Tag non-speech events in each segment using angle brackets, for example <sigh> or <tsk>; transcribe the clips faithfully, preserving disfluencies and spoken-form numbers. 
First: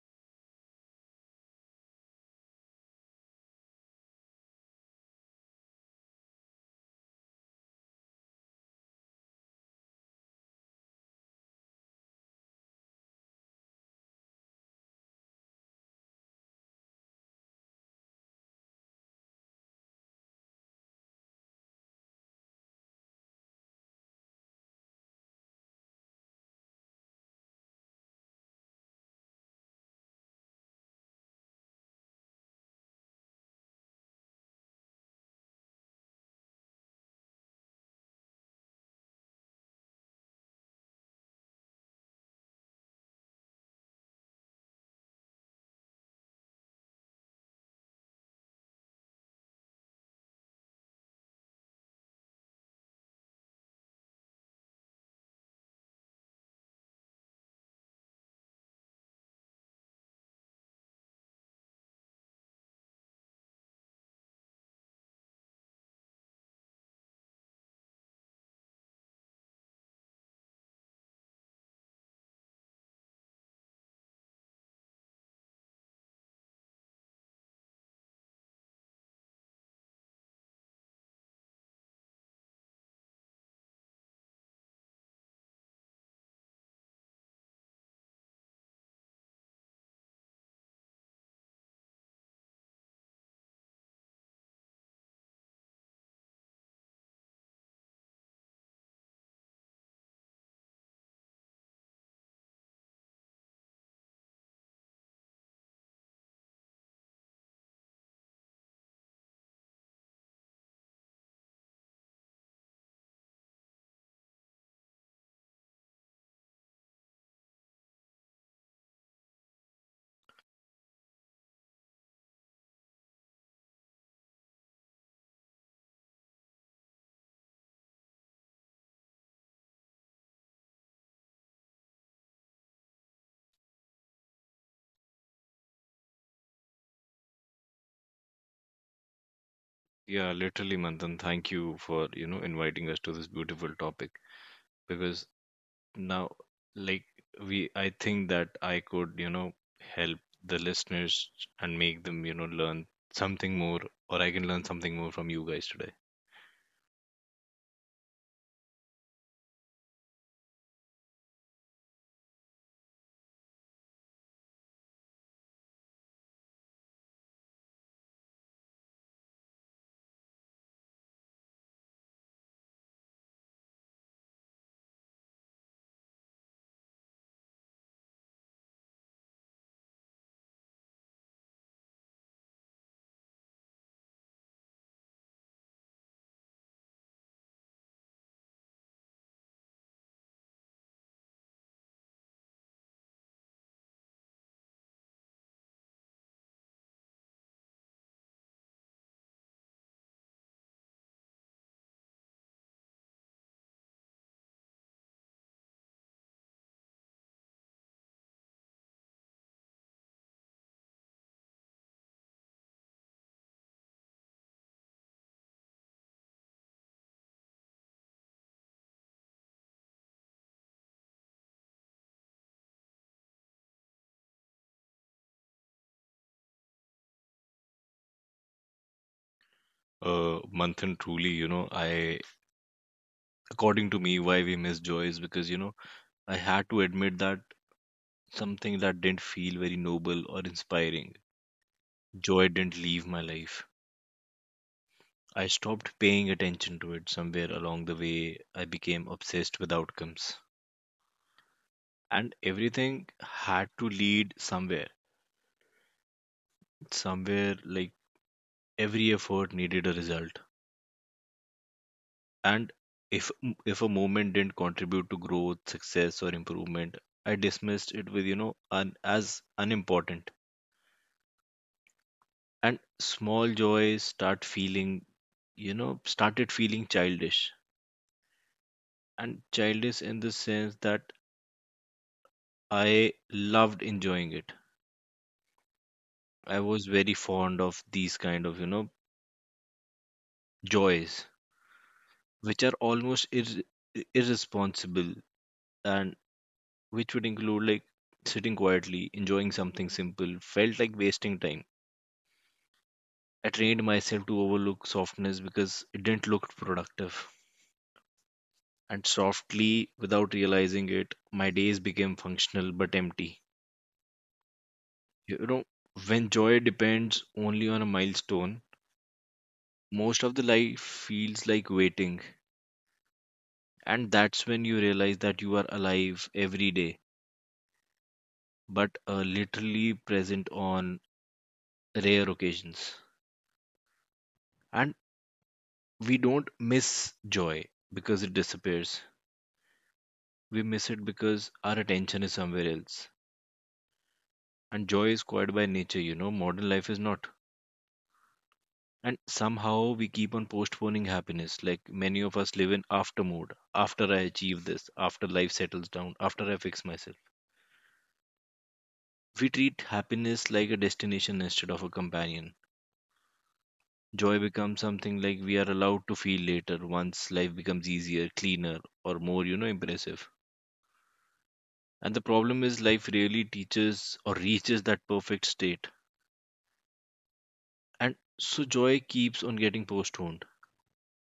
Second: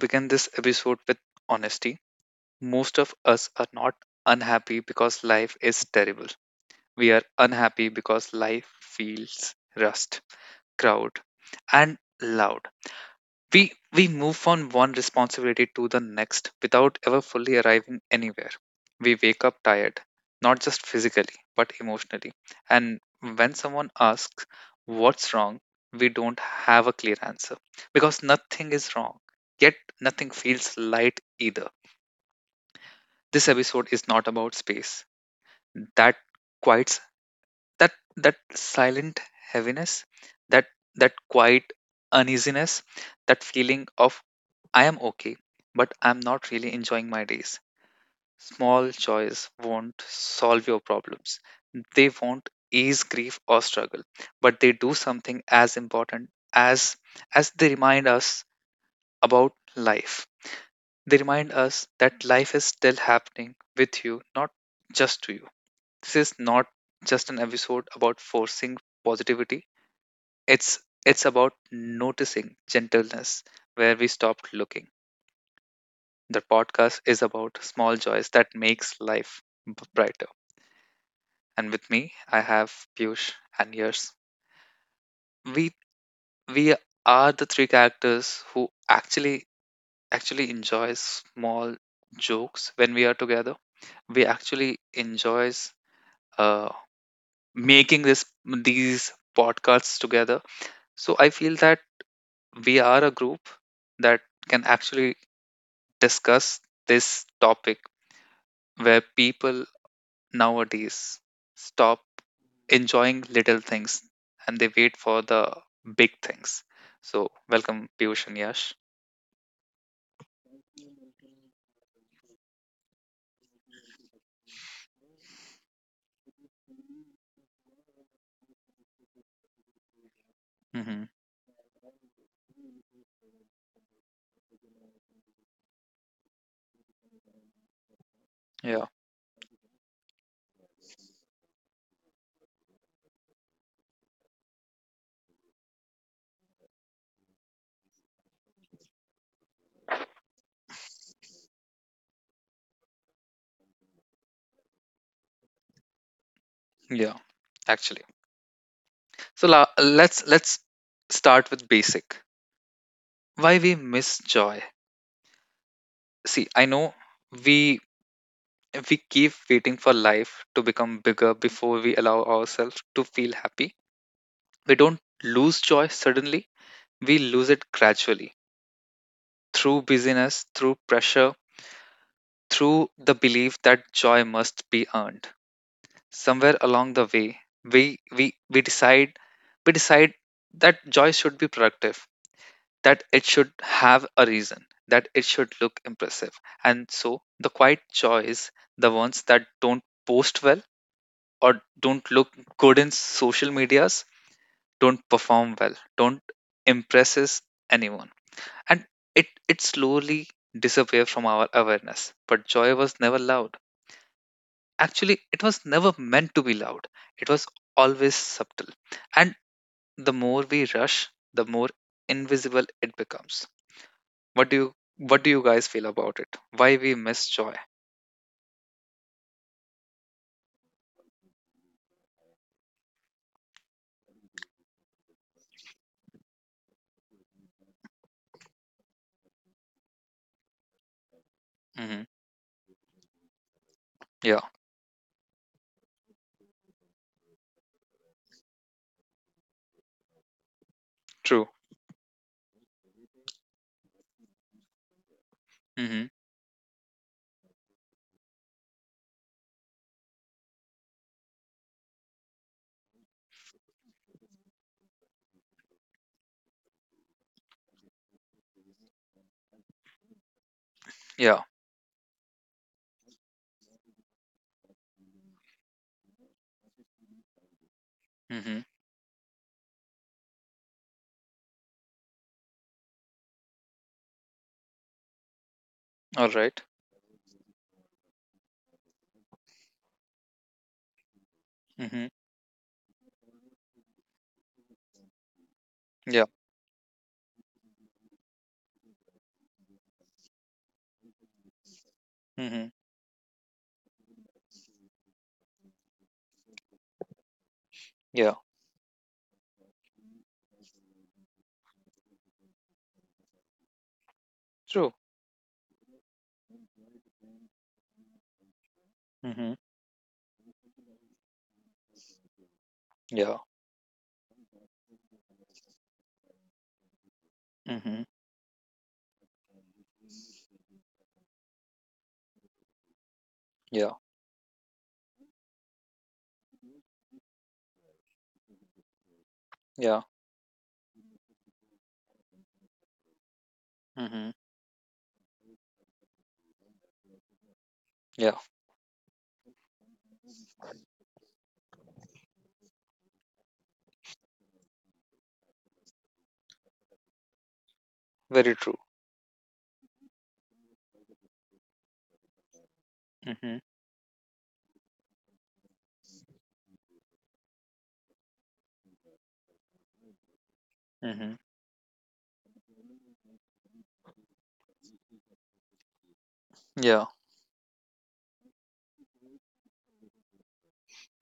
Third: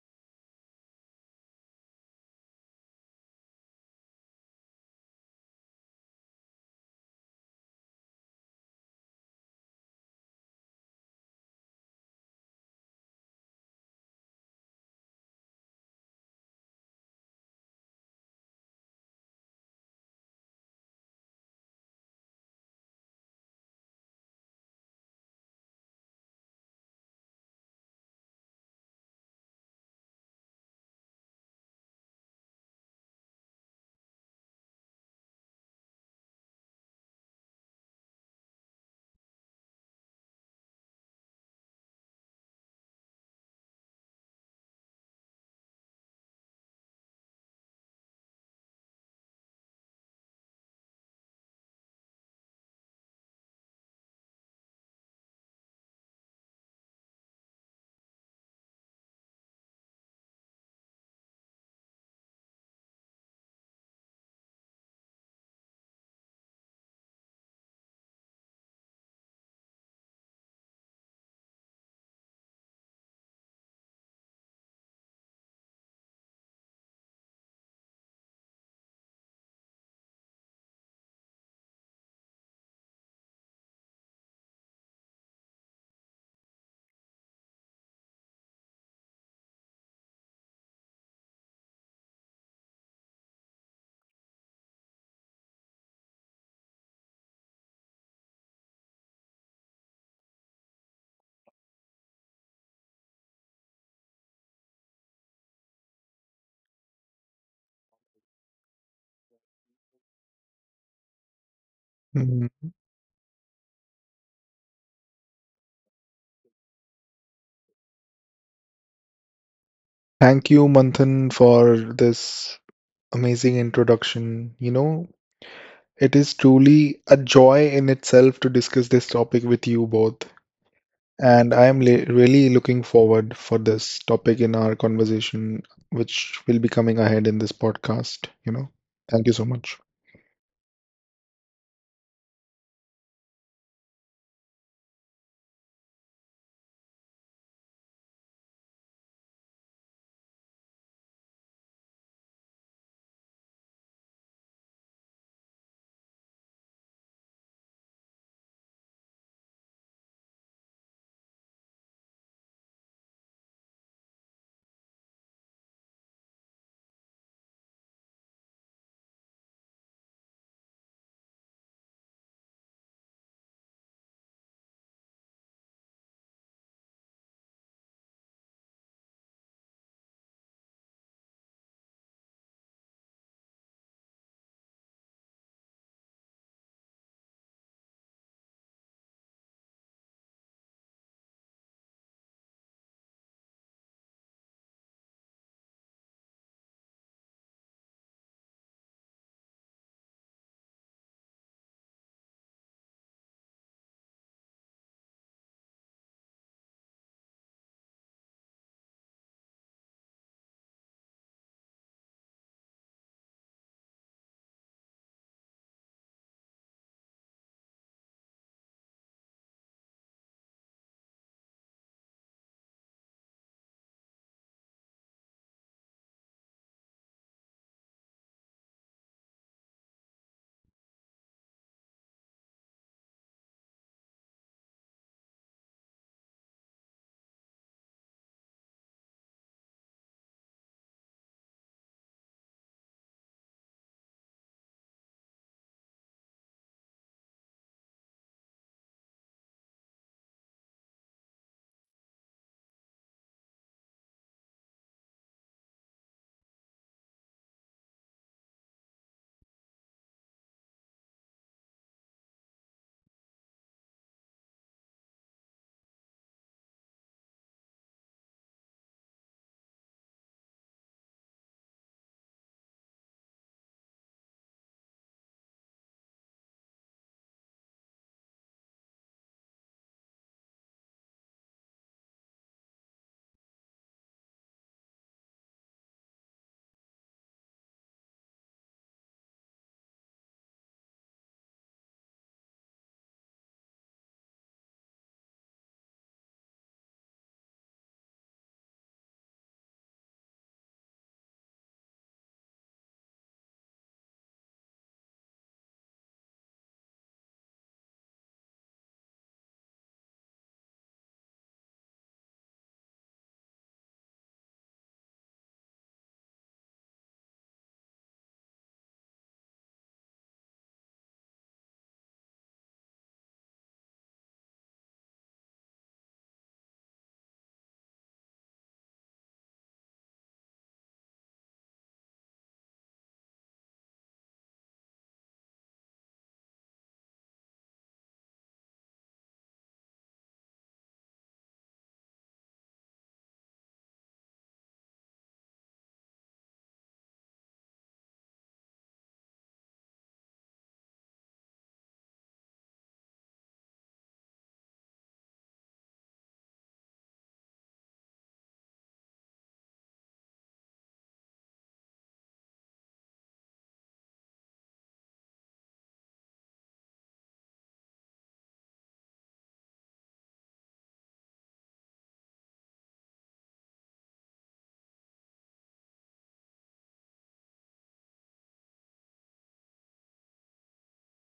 begin this episode with honesty. Most of us are not unhappy because life is terrible. We are unhappy because life feels rust, crowd, and loud. We we move from one responsibility to the next without ever fully arriving anywhere. We wake up tired, not just physically, but emotionally. And when someone asks what's wrong, we don't have a clear answer because nothing is wrong, yet nothing feels light either. This episode is not about space. That quiet, that that silent heaviness, that that quiet uneasiness, that feeling of I am okay, but I'm not really enjoying my days. Small joys won't solve your problems. They won't ease grief or struggle, but they do something as important as as they remind us about life. They remind us that life is still happening with you, not just to you. This is not just an episode about forcing positivity. It's it's about noticing gentleness where we stopped looking. The podcast is about small joys that makes life b- brighter. And with me, I have Piyush and Yers. We we are the three characters who actually actually enjoys small jokes when we are together. We actually enjoys uh, making this these podcasts together. So I feel that we are a group that can actually discuss this topic where people nowadays stop Mhm. enjoying little things and they wait for the big things. So, welcome, Piyush and Yash. Thank you, Manthan, for this amazing introduction. You know, it is truly a joy in itself to discuss this topic with you both, Hmm. and I am le- really looking forward for this topic in our conversation, which will be coming ahead in this podcast, you know. Yeah, Thank you so much. Yeah, literally, Manthan, thank you for, you know, inviting us to this beautiful topic because now, like, we, I think that I could, you know, help the listeners and make them, you know, learn something more, or I can learn something more from you guys today. yeah, actually. So la- let's let's start with basic. Why we miss joy? See, I know we we keep waiting for life to become bigger before we allow ourselves to feel happy. We don't lose joy suddenly, we lose it gradually through busyness, through pressure, through the belief that joy must be earned. Somewhere along the way, we, we, we decide we decide that joy should be productive, that it should have a reason, that it should look impressive. And so the quiet joys, the ones that don't post well, or don't look good in social medias, don't perform well, don't impresses anyone, and it it slowly disappeared from our awareness. But joy was never loud. Actually, it was never meant to be loud. It was always subtle, and the more we rush, the more invisible it becomes. What do you what do you guys feel about it? Why we miss joy? Uh, Manthan, truly, you know, I, according to me, why we miss joy is because, you know, I had to admit that something that didn't feel very noble or inspiring. Hmm. Joy didn't leave my life. Yeah. I stopped paying attention to it somewhere along the way. I became obsessed with outcomes. True. And everything had to lead somewhere. Hmm. Somewhere like every effort needed a result. And if if a moment didn't contribute to growth, success or improvement, I dismissed it with, you know, un, as unimportant. Yeah. And small joys start feeling, you know, started feeling childish. Hmm. And childish in the sense that I loved enjoying it. All right. I was very fond of these kind of, you know, joys, Hmm. which are almost ir- irresponsible, and Yeah. which would include like sitting quietly, enjoying something simple, felt like wasting time. Hmm. I trained myself to overlook softness because it didn't look productive. Yeah. And softly, without realizing it, my days became functional but empty. True. You know, when joy depends only on a milestone, Mhm. most of the life feels like waiting. Yeah. And that's when you realize that you are alive every day, Mhm. but uh, literally present on rare occasions. Yeah. And we don't miss joy because it disappears. Yeah. We miss it because our attention is somewhere else. Mhm. And joy is quiet by nature, you know, modern life is not. Yeah. And somehow we keep on postponing happiness. Like many of us live in after mode. After I achieve this, after life settles down, after I fix myself. Very true. We treat happiness like a destination instead of a companion. Mhm. Joy becomes something like we are allowed to feel later once life becomes easier, cleaner, or more, you know, impressive. Mhm. And the problem is life rarely teaches or reaches that perfect state. Yeah. And so joy keeps on getting postponed.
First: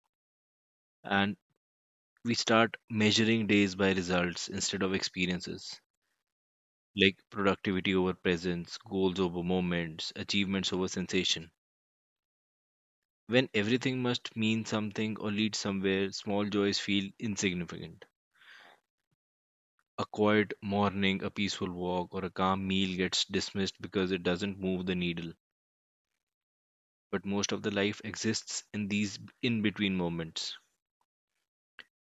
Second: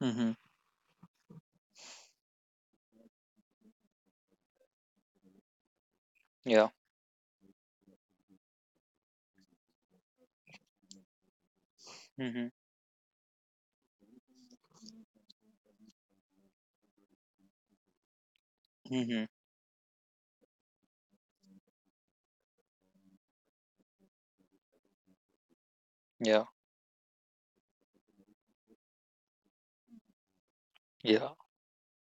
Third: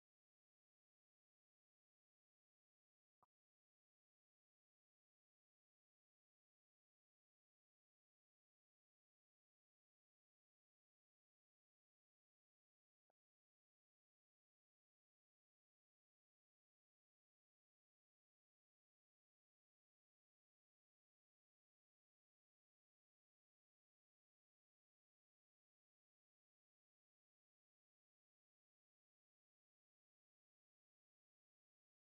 Mhm. And we start measuring days by results instead of experiences, Yeah. like productivity over presence, goals over moments, achievements over sensation. Mhm. When everything must mean something or lead somewhere, small joys feel insignificant. Mhm. A quiet morning, a peaceful walk, or a calm meal gets dismissed because it doesn't move the needle. Yeah. But most of the life exists in these in between moments Yeah.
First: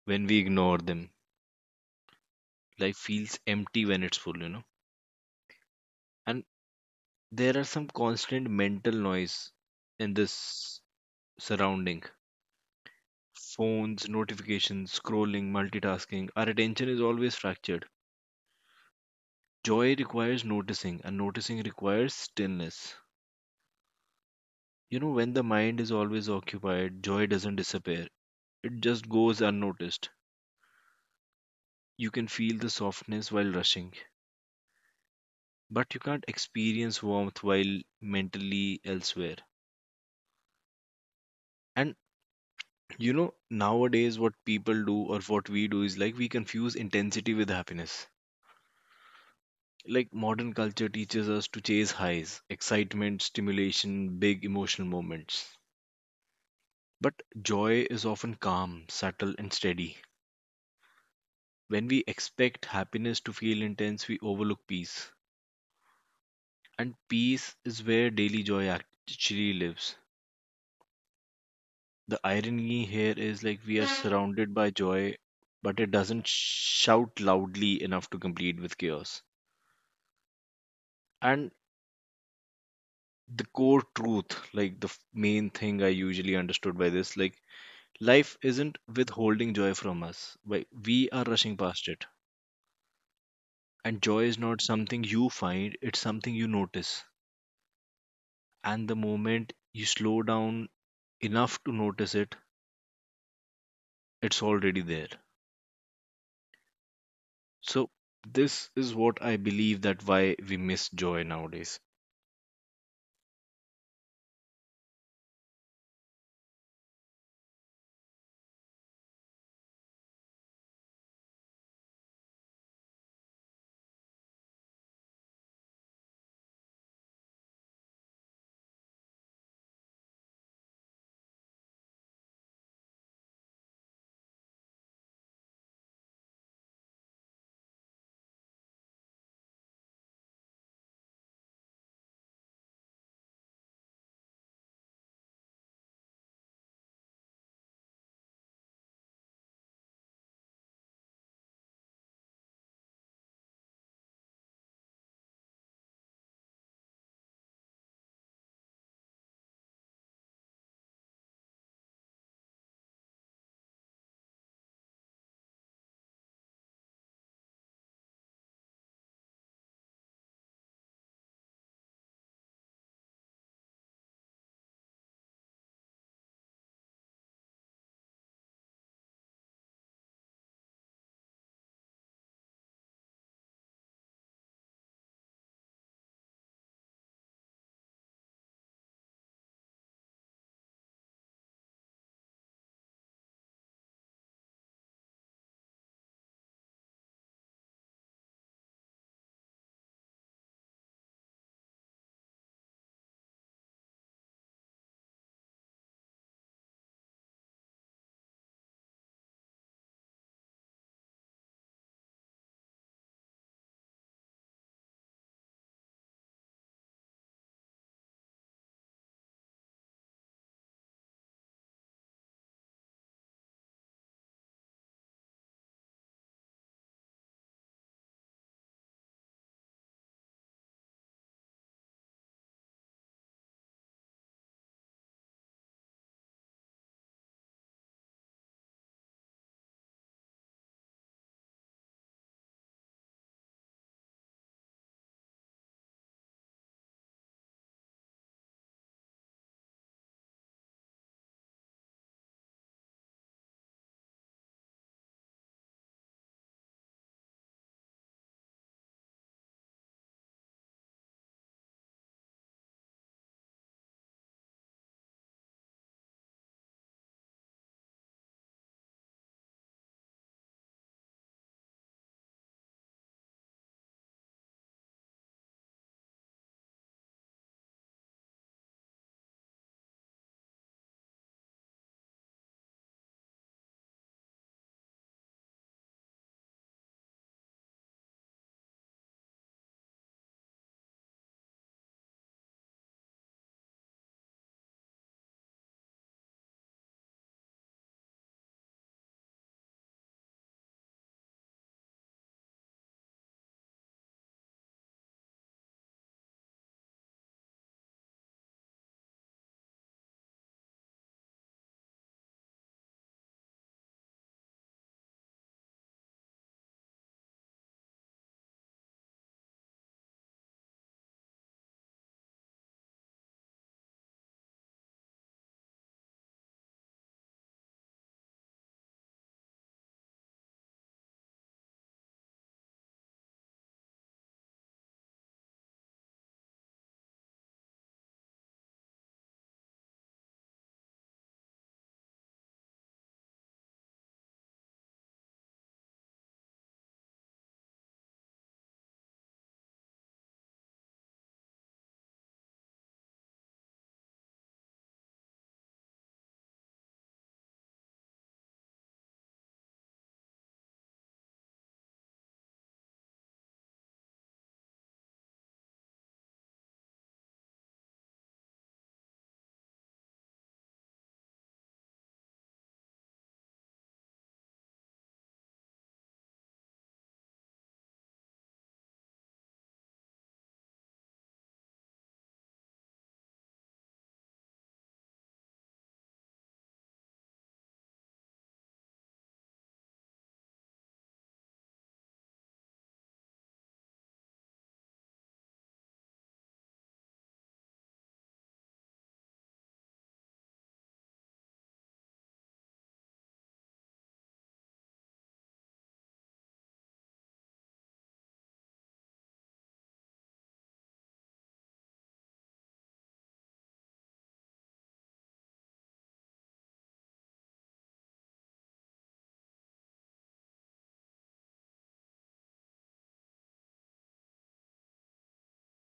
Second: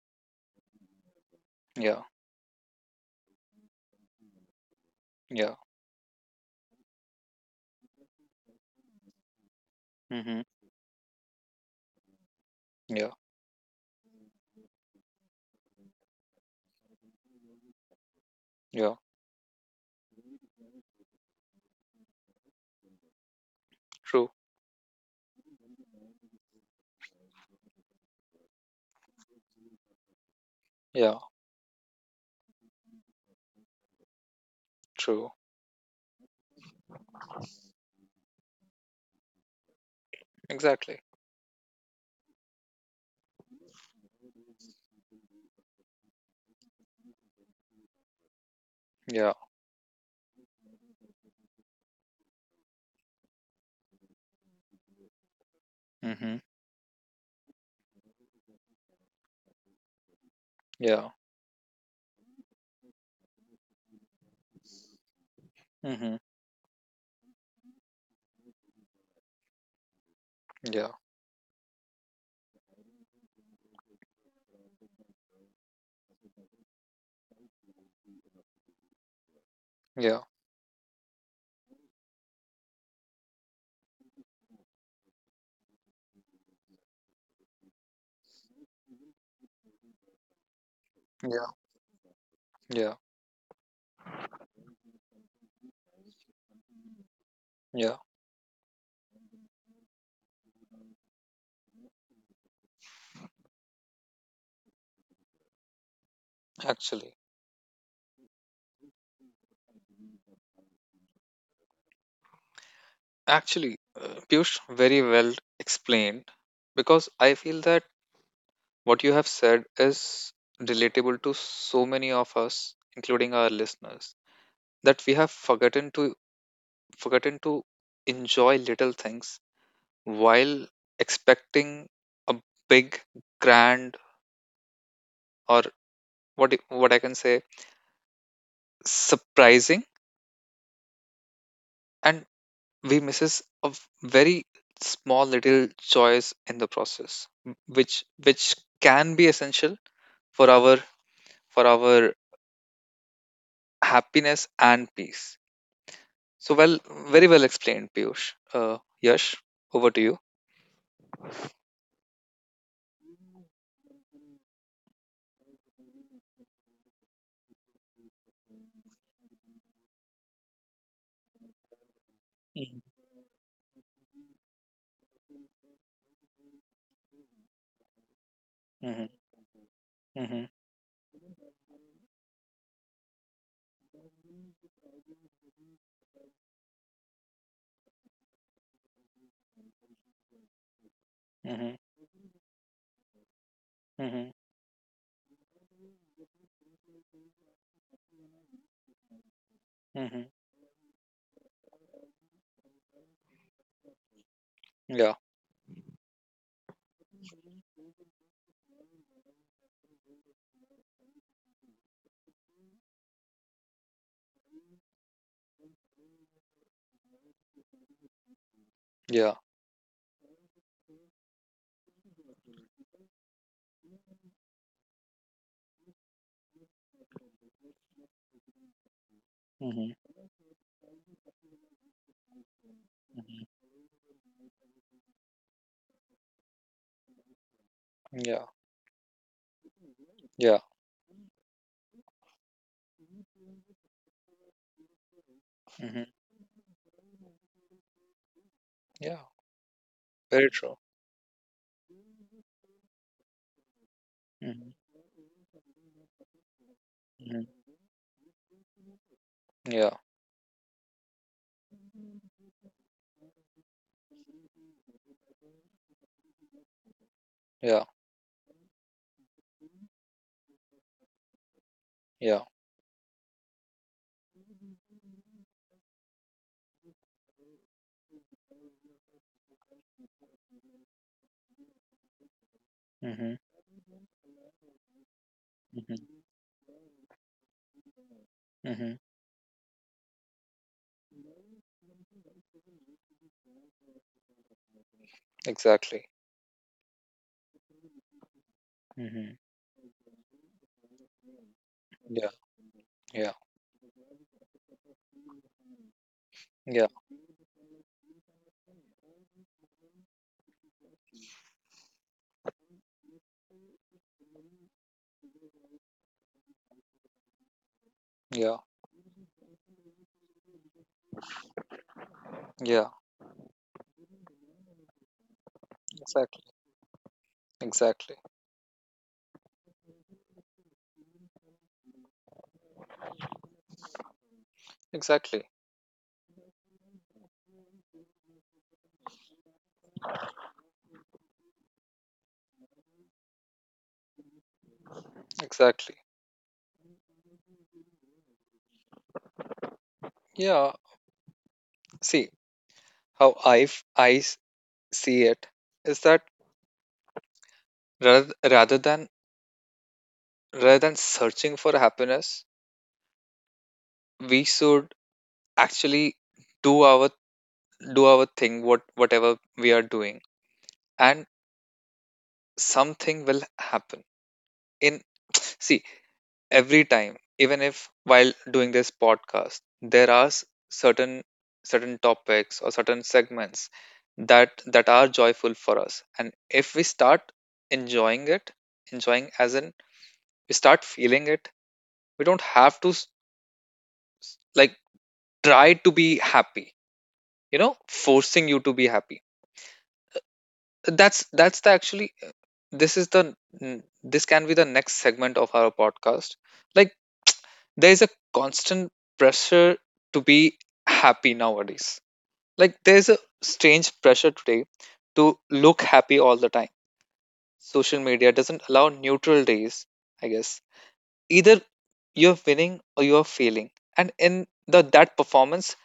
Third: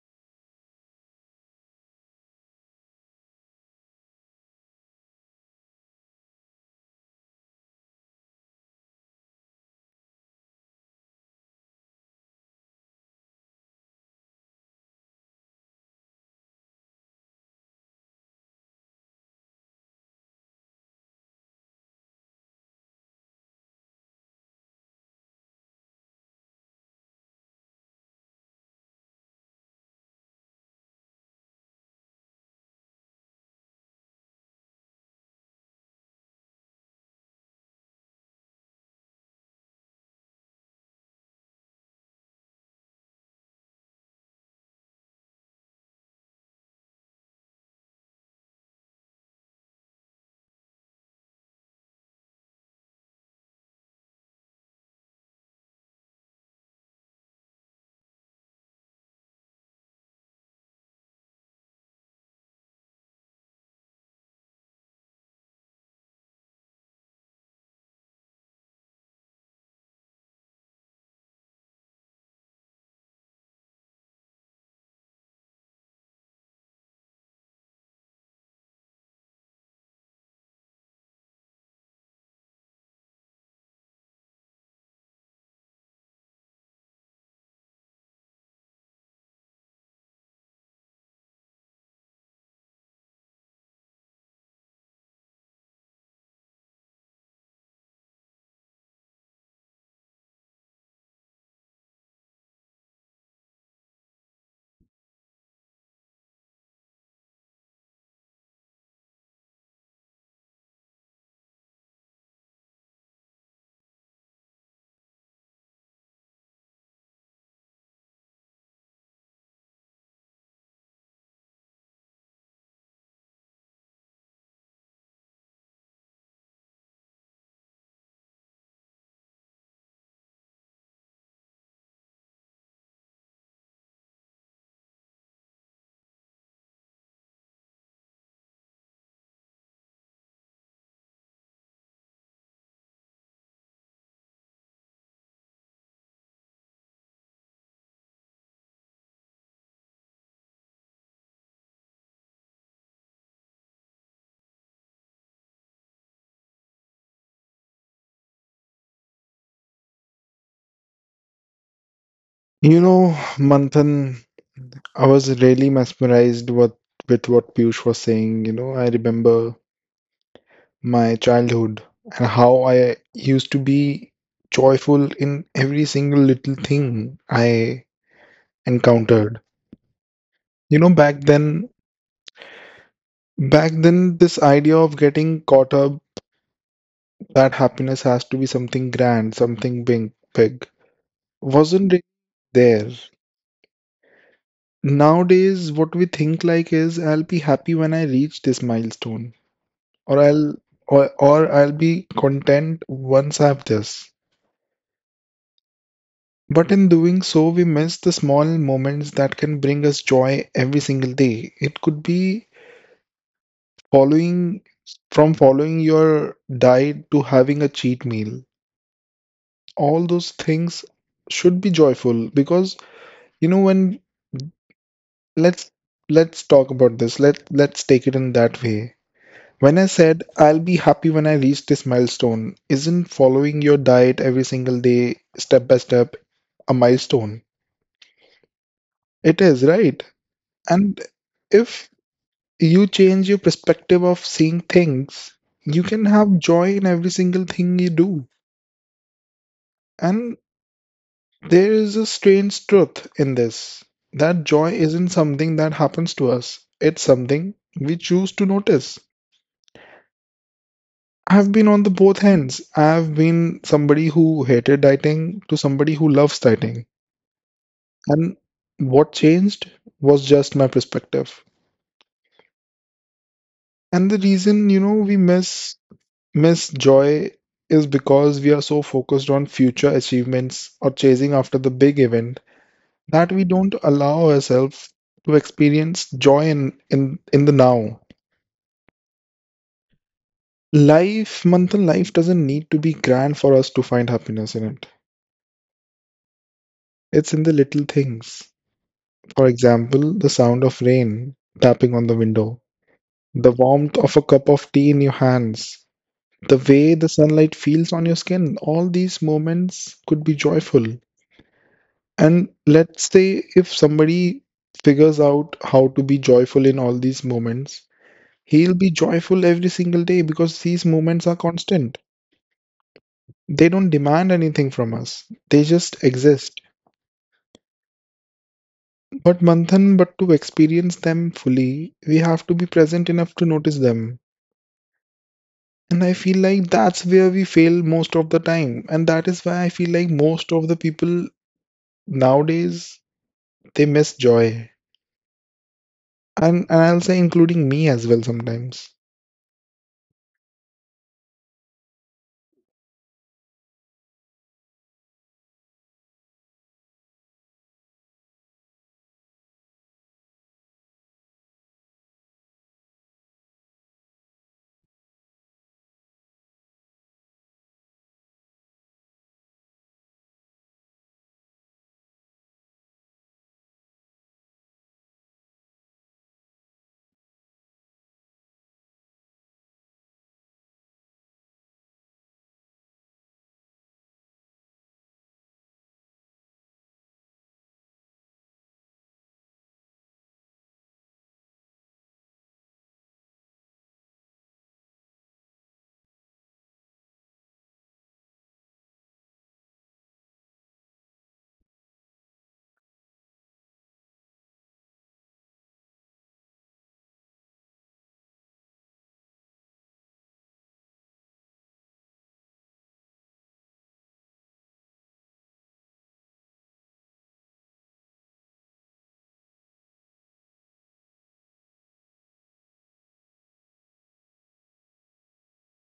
when we ignore them. Yeah. Life feels empty when it's full, you know. Yeah. And there are some constant mental noise in Mhm. this surrounding: Yeah. phones, notifications, scrolling, multitasking. Our attention is always fractured. Yeah. Joy requires noticing, and noticing requires stillness. True. You know, when the mind is always occupied, joy doesn't disappear. It just goes unnoticed. Yeah. You can feel the softness while rushing, True. but you can't experience warmth while mentally elsewhere. Exactly. And you know, nowadays, what people do or what we do is like we confuse intensity with happiness. Yeah. Like modern culture teaches us to chase highs, excitement, stimulation, big emotional moments. Mhm. But joy is often calm, subtle, and steady. Yeah. When we expect happiness to feel intense, we overlook peace. Mhm. And peace is where daily joy actually lives. Yeah. The irony here is like we are surrounded by joy, but it doesn't shout loudly enough to compete with chaos. Yeah. And the core truth, like the f- main thing I usually understood by this, like, life isn't withholding joy from us. Like, we are Yeah. rushing past it. Yeah. And joy is not something you find, it's something you notice. Yeah. And the moment you slow down enough to notice it, it's already there. Actually. So, this is what I believe that why we miss joy nowadays. Actually, uh, Piyush, very well explained, because I feel that what you have said is relatable to so many of us, including our listeners, that we have forgotten to forgotten to enjoy little things while expecting a big, grand, or what I- what I can say, surprising, and we misses a very small little joys in the process, m- which which can be essential for our for our happiness and peace. So well, very well explained, Piyush. Uh, Yash, over to you. You know, Manthan, I was really mesmerized what with what Piyush was saying. You know, I remember my childhood and how I Mm-hmm. used to be joyful in every single little thing I encountered. Mm-hmm. You know, back then, back then, this idea of getting caught up that happiness has to be something grand, something big, big, Mm-hmm. wasn't really there. Mm-hmm. Nowadays, what we think like is, I'll be happy when I reach this milestone, or Mm-hmm. I'll or, or I'll be content once I have this. Yeah, But in doing so, we miss the small moments that can bring us joy every single day. It could be following from following your diet to having a cheat meal. yeah. All those things should be joyful because you know when let's let's talk about this. Let let's take it in that way. When I Mm-hmm. said I'll be happy when I reach this milestone, isn't following Mm-hmm. your diet every single day, step by step, a milestone? Yeah, It is, right? yeah. And if you change your perspective of seeing things, you can Mm-hmm. have joy in every single thing you do. Yeah. And Very true. there is a strange truth in this, that joy Mm-hmm. isn't something that happens to us, it's something Mm-hmm. we choose to notice. Yeah, I've been on the both ends. I've been somebody who hated dieting to somebody who loves dieting. yeah, And what changed was just my perspective. yeah. And the reason, you know, we miss miss joy is because we are so focused on future achievements or chasing after the big event that Mm-hmm. we don't allow ourselves to experience Mm-hmm. joy in, in, in the now. Mm-hmm. Life, Manthan, life doesn't need to be grand for us to find happiness in it. Exactly. It's in the little things. Mm-hmm. For example, the sound of rain tapping on the Yeah, window, yeah, the warmth of a cup of tea in your hands, the yeah, way the sunlight feels on your skin. All these moments could be joyful. And let's say if somebody figures out how to be joyful in all these moments, yeah, he'll be joyful every single day because these moments are constant. yeah. They don't demand anything from us, they just Exactly, exist. exactly, But Manthan, but to experience them fully, we have to be present enough to notice them. exactly, And I feel like that's where we fail most of the time. And that is why I feel like most of the people nowadays, they miss joy. exactly. And, and I'll say, including me as well sometimes. Yeah. See how I f- I s- see it is that rather rather than rather than searching for happiness, we should actually do our do our thing what whatever we are doing, and something will happen in. <tsk> See, every time, even if while doing this podcast there are s- certain certain topics or certain segments that that are joyful for us, and if we start enjoying it, enjoying as in we start feeling it, we don't have to s- s- like try to be happy, you know forcing you to be happy. That's that's the actually this is the n- this can be the next segment of our podcast. Like, there is a constant pressure to be happy nowadays. Like, there's a strange pressure today to look happy all the time. Social media doesn't allow neutral days, I guess. Either you're winning or you're failing, and in the that performance,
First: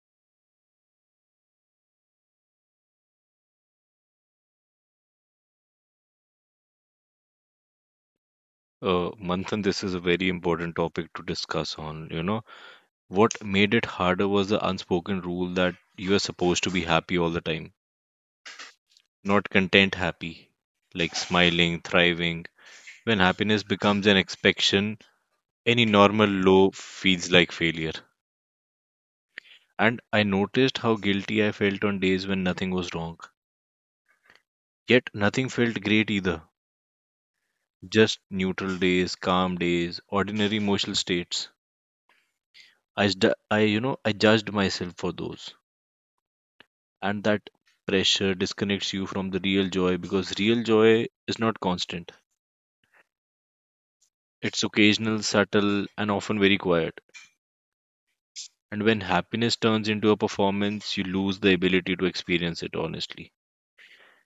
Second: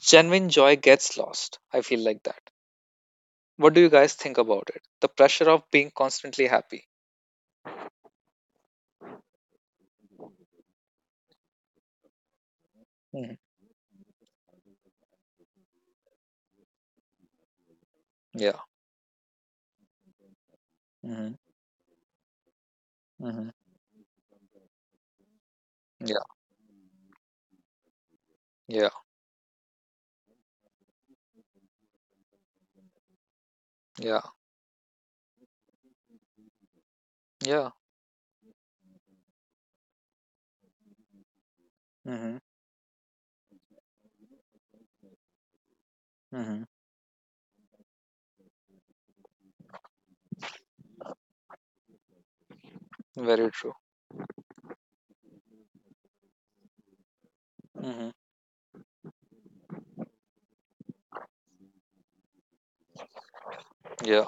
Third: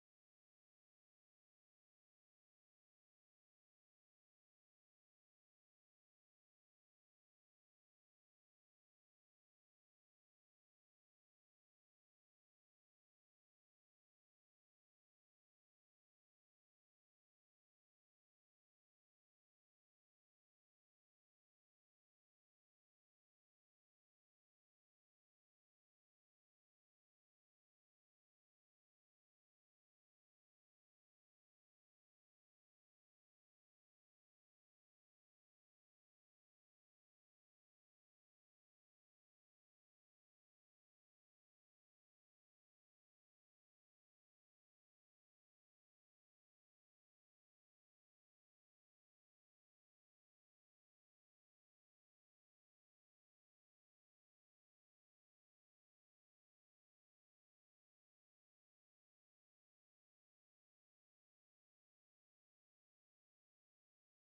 genuine joy gets lost, I feel like that. What do you guys think about it? The pressure of being constantly happy. Uh, Manthan, this is a very important topic to discuss on. You know, Mhm. what made it harder was the unspoken rule that you are supposed to be happy all the time, Yeah. not content happy, like Mhm. smiling, thriving. When Mhm. happiness becomes an expectation, any Yeah, normal low feels like failure. yeah, And I noticed how guilty I felt on days when nothing was wrong. yeah, Yet nothing felt great either. yeah. Just neutral days, calm days, ordinary emotional states. Mhm. I, jud- I, you know, I judged myself for those, Mhm. and that pressure disconnects you from the real joy because real joy is not constant. Very true. It's occasional, subtle, and often very quiet. Mhm. And when happiness turns into a performance, you lose the ability to experience it honestly. Yeah.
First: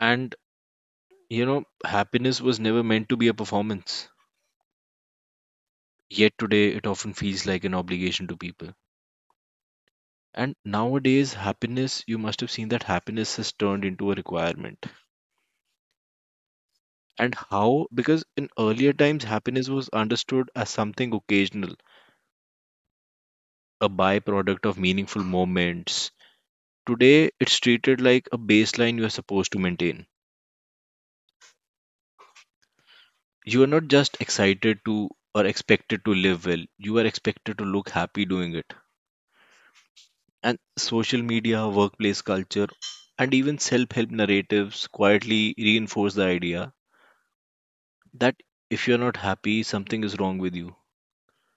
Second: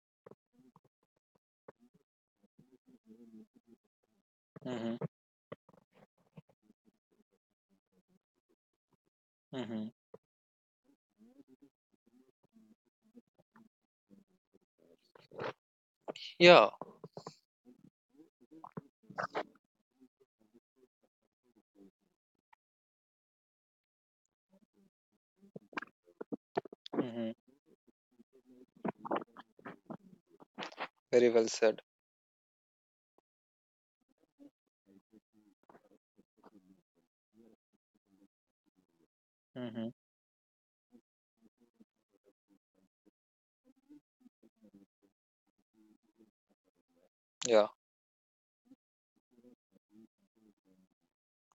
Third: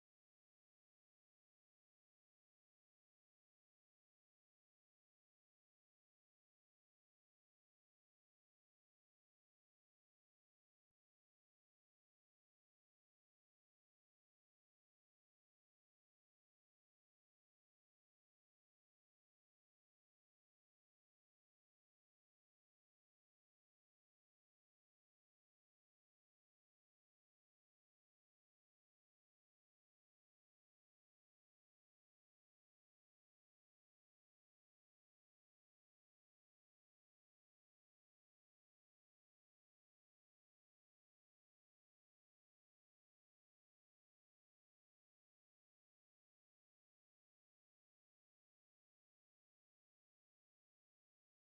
And you know, happiness was never meant to be a performance. Mhm. Yet today, it often feels like an obligation to people. Mhm. And nowadays, happiness, you must have seen that happiness has turned into a requirement. Yeah. And how? Because in earlier times, happiness was understood as something occasional, a byproduct of meaningful moments. Today, Mhm. it's treated like a baseline you're supposed to maintain. Very well said. You are not just excited to or expected to live well, you are expected to look happy doing it. Mhm. And social media, workplace culture, and even self help narratives quietly reinforce the idea Yeah, that if you're not happy, something is wrong with you.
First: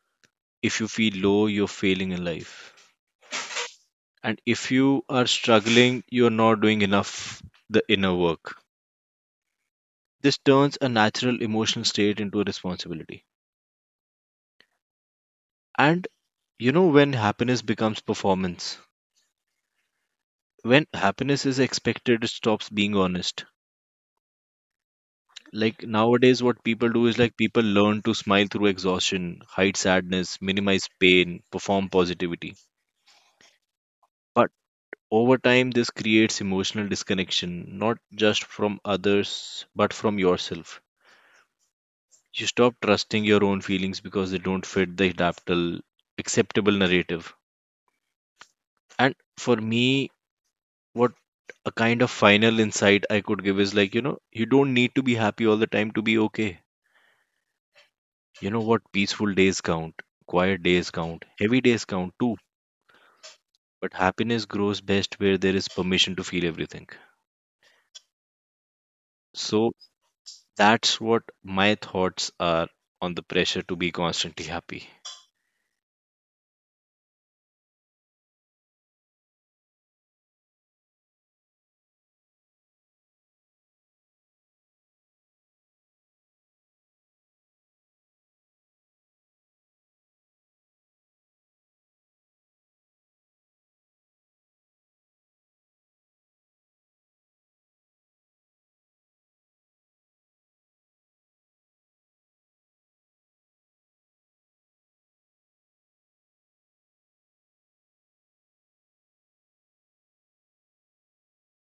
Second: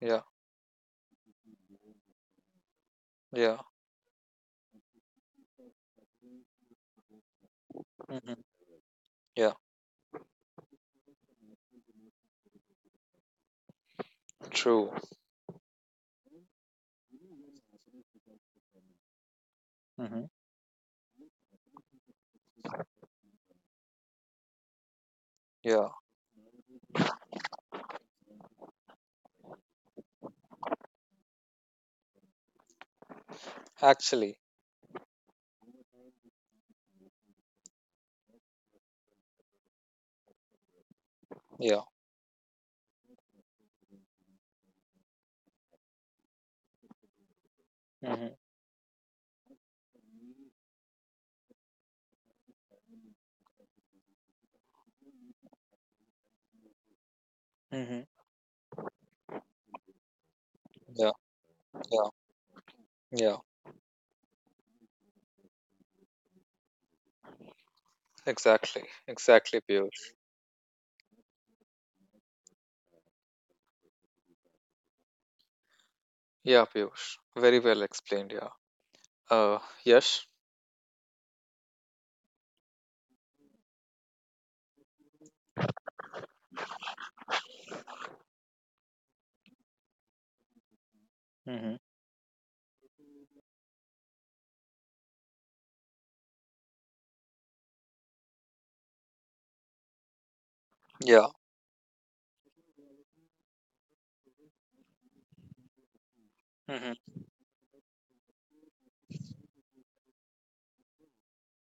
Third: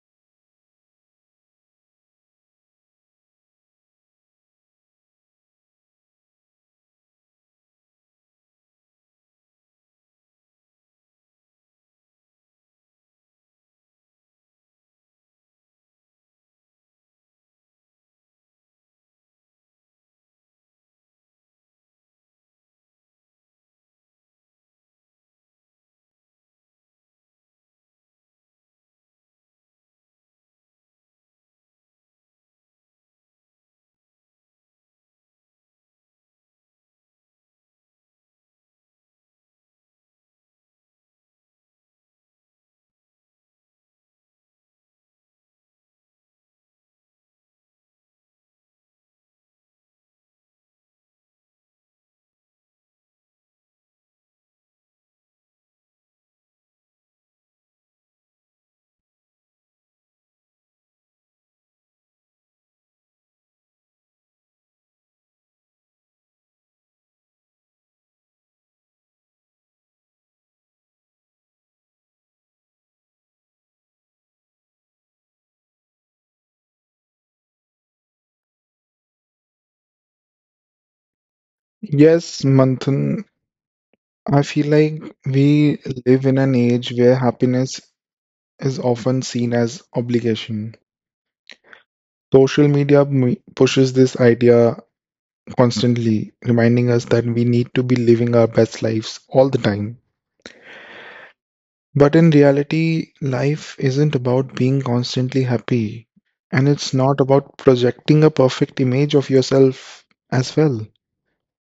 yeah, If you feel low, you're failing in life. yeah. And if you are struggling, you're not doing enough the inner Mhm. work. Yeah. This turns a natural emotional state into a responsibility. True. And you know when happiness becomes performance? Mhm. When happiness is expected, it stops being honest. Like Yeah. nowadays, what people do is like people learn to smile through exhaustion, hide sadness, minimize pain, perform positivity. Actually, But over time, this creates emotional disconnection, not just from others, but from yourself. yeah. You stop trusting your own feelings because they don't fit the adaptable, acceptable narrative. Mhm. And for me, what a kind of final insight I could give is like, you know, you don't need to be happy all the time to be okay. Mhm. You know what? Peaceful days count, quiet days Yeah, count, heavy days yeah, count too. yeah. But happiness grows best where there is permission to feel everything. Exactly, exactly, So Piyush. that's what my thoughts are on the pressure to be constantly happy. Yeah, Piyush. Very well explained. Yeah. Uh, yes. Yes, Manthan, I feel like we live in an age where happiness is often seen as obligation. Mhm. Social media m- pushes this idea constantly, reminding us that we need to be living our best lives all the time. Yeah. But in reality, life isn't about being constantly happy, and it's Mhm. not about projecting a perfect image of yourself as well.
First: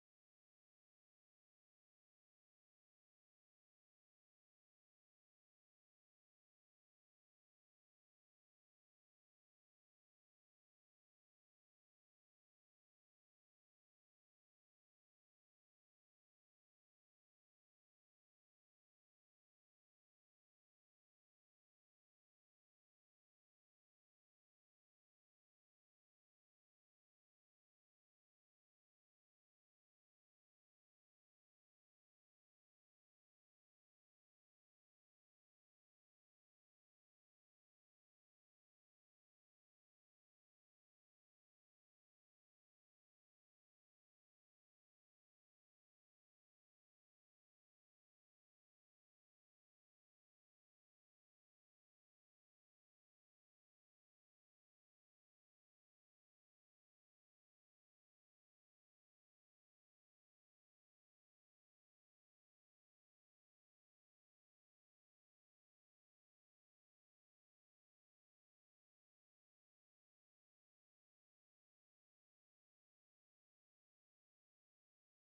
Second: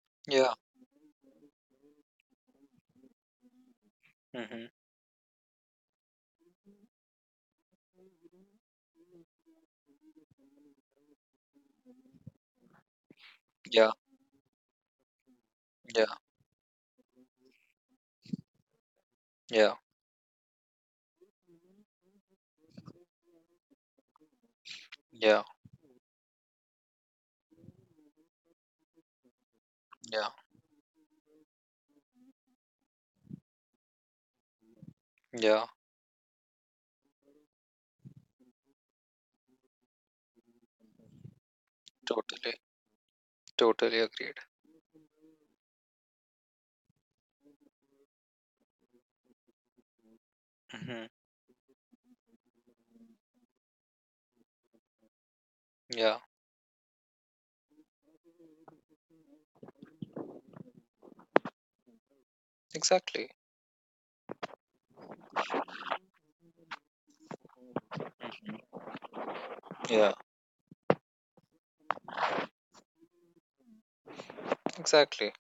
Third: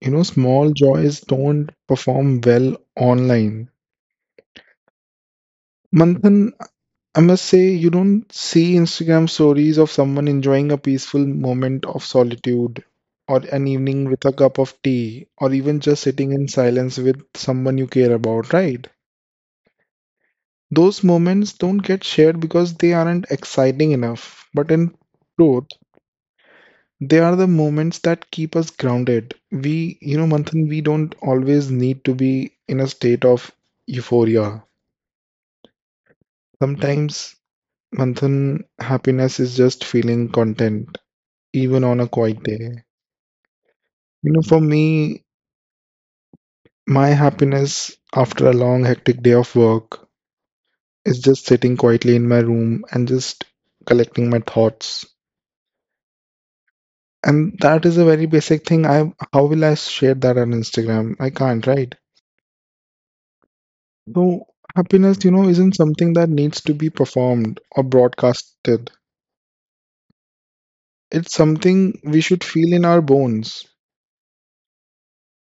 You know, Yeah. small joys don't perform well online. Mhm. Manthan, I must say, you don't see Instagram stories of someone enjoying a peaceful moment of solitude, or an Yeah. evening with a cup of tea, or even just Yeah. sitting in silence with someone you care about, right? Yeah. Those moments don't get shared because they aren't exciting enough. But in Yeah. truth, they are the moments that keep us grounded. We, you know, Yeah. Manthan, we don't always need to be in a state of euphoria. Yeah. Sometimes, Manthan, happiness is just feeling content even on a quiet Totally. day. Totally You agreed. know, for me, my happiness after a long, hectic day of work Mhm. is just sitting quietly in my room and just collecting my thoughts. Yeah. And that is a very basic thing. I how will I share that on Instagram? I can't, right? Exactly. So happiness, you know, isn't something that needs to be performed or Mhm. broadcasted. Yeah. It's something we should feel in our bones. Exactly.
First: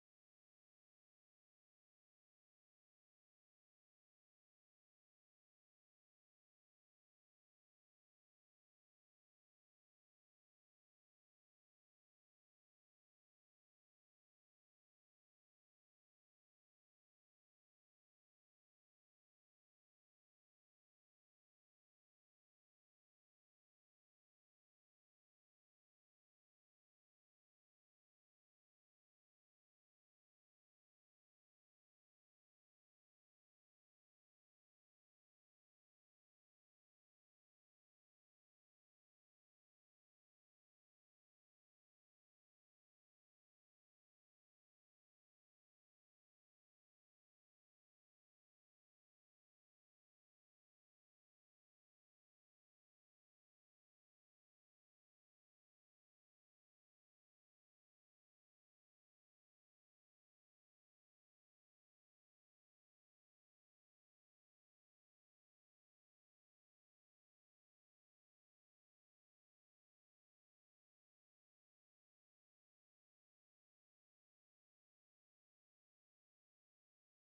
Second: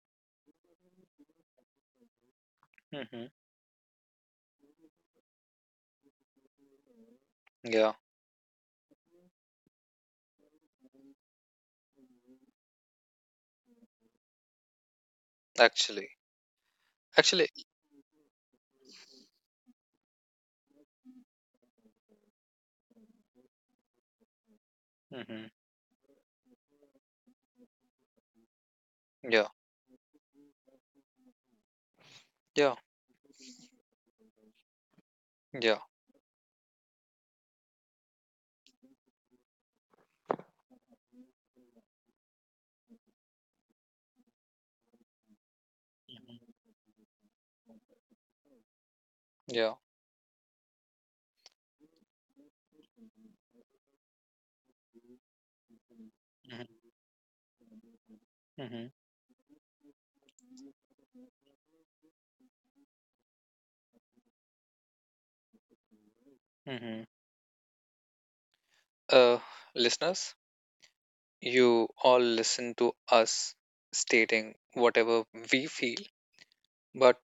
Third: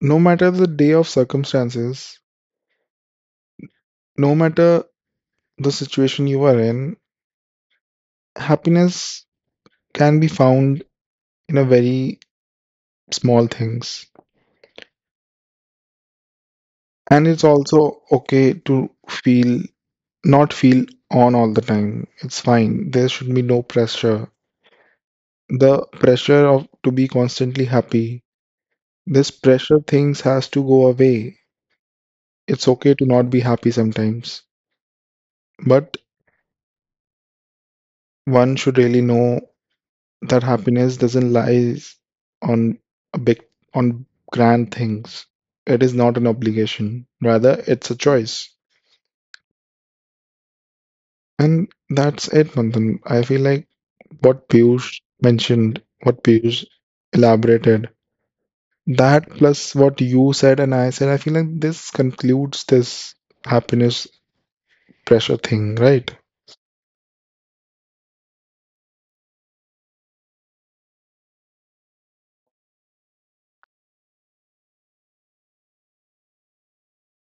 No matter the day of circumstances, Mhm. no matter the situation you are in, Yeah. happiness can be found in a very small things. Actually. And it's Actually. also okay to feel not feel on all the time. It's fine. There should be no pressure. Mhm. The pressure of to be constantly happy, this Yeah. pressure things has to go away. It's Yeah. okay to not be happy sometimes. Yeah. But one should really know that happiness doesn't lies on a big on grand things. It is not an Mhm. obligation. Rather, it's a choice. Yeah. And that's it, Manthan. I feel like what Piyush mentioned, what Mhm. Piyush elaborated, Mhm. that plus what you said and I said, I feel like this concludes this happiness pressure thing, right? Mhm. Uh, Listeners, you all listen to us stating whatever we feel, but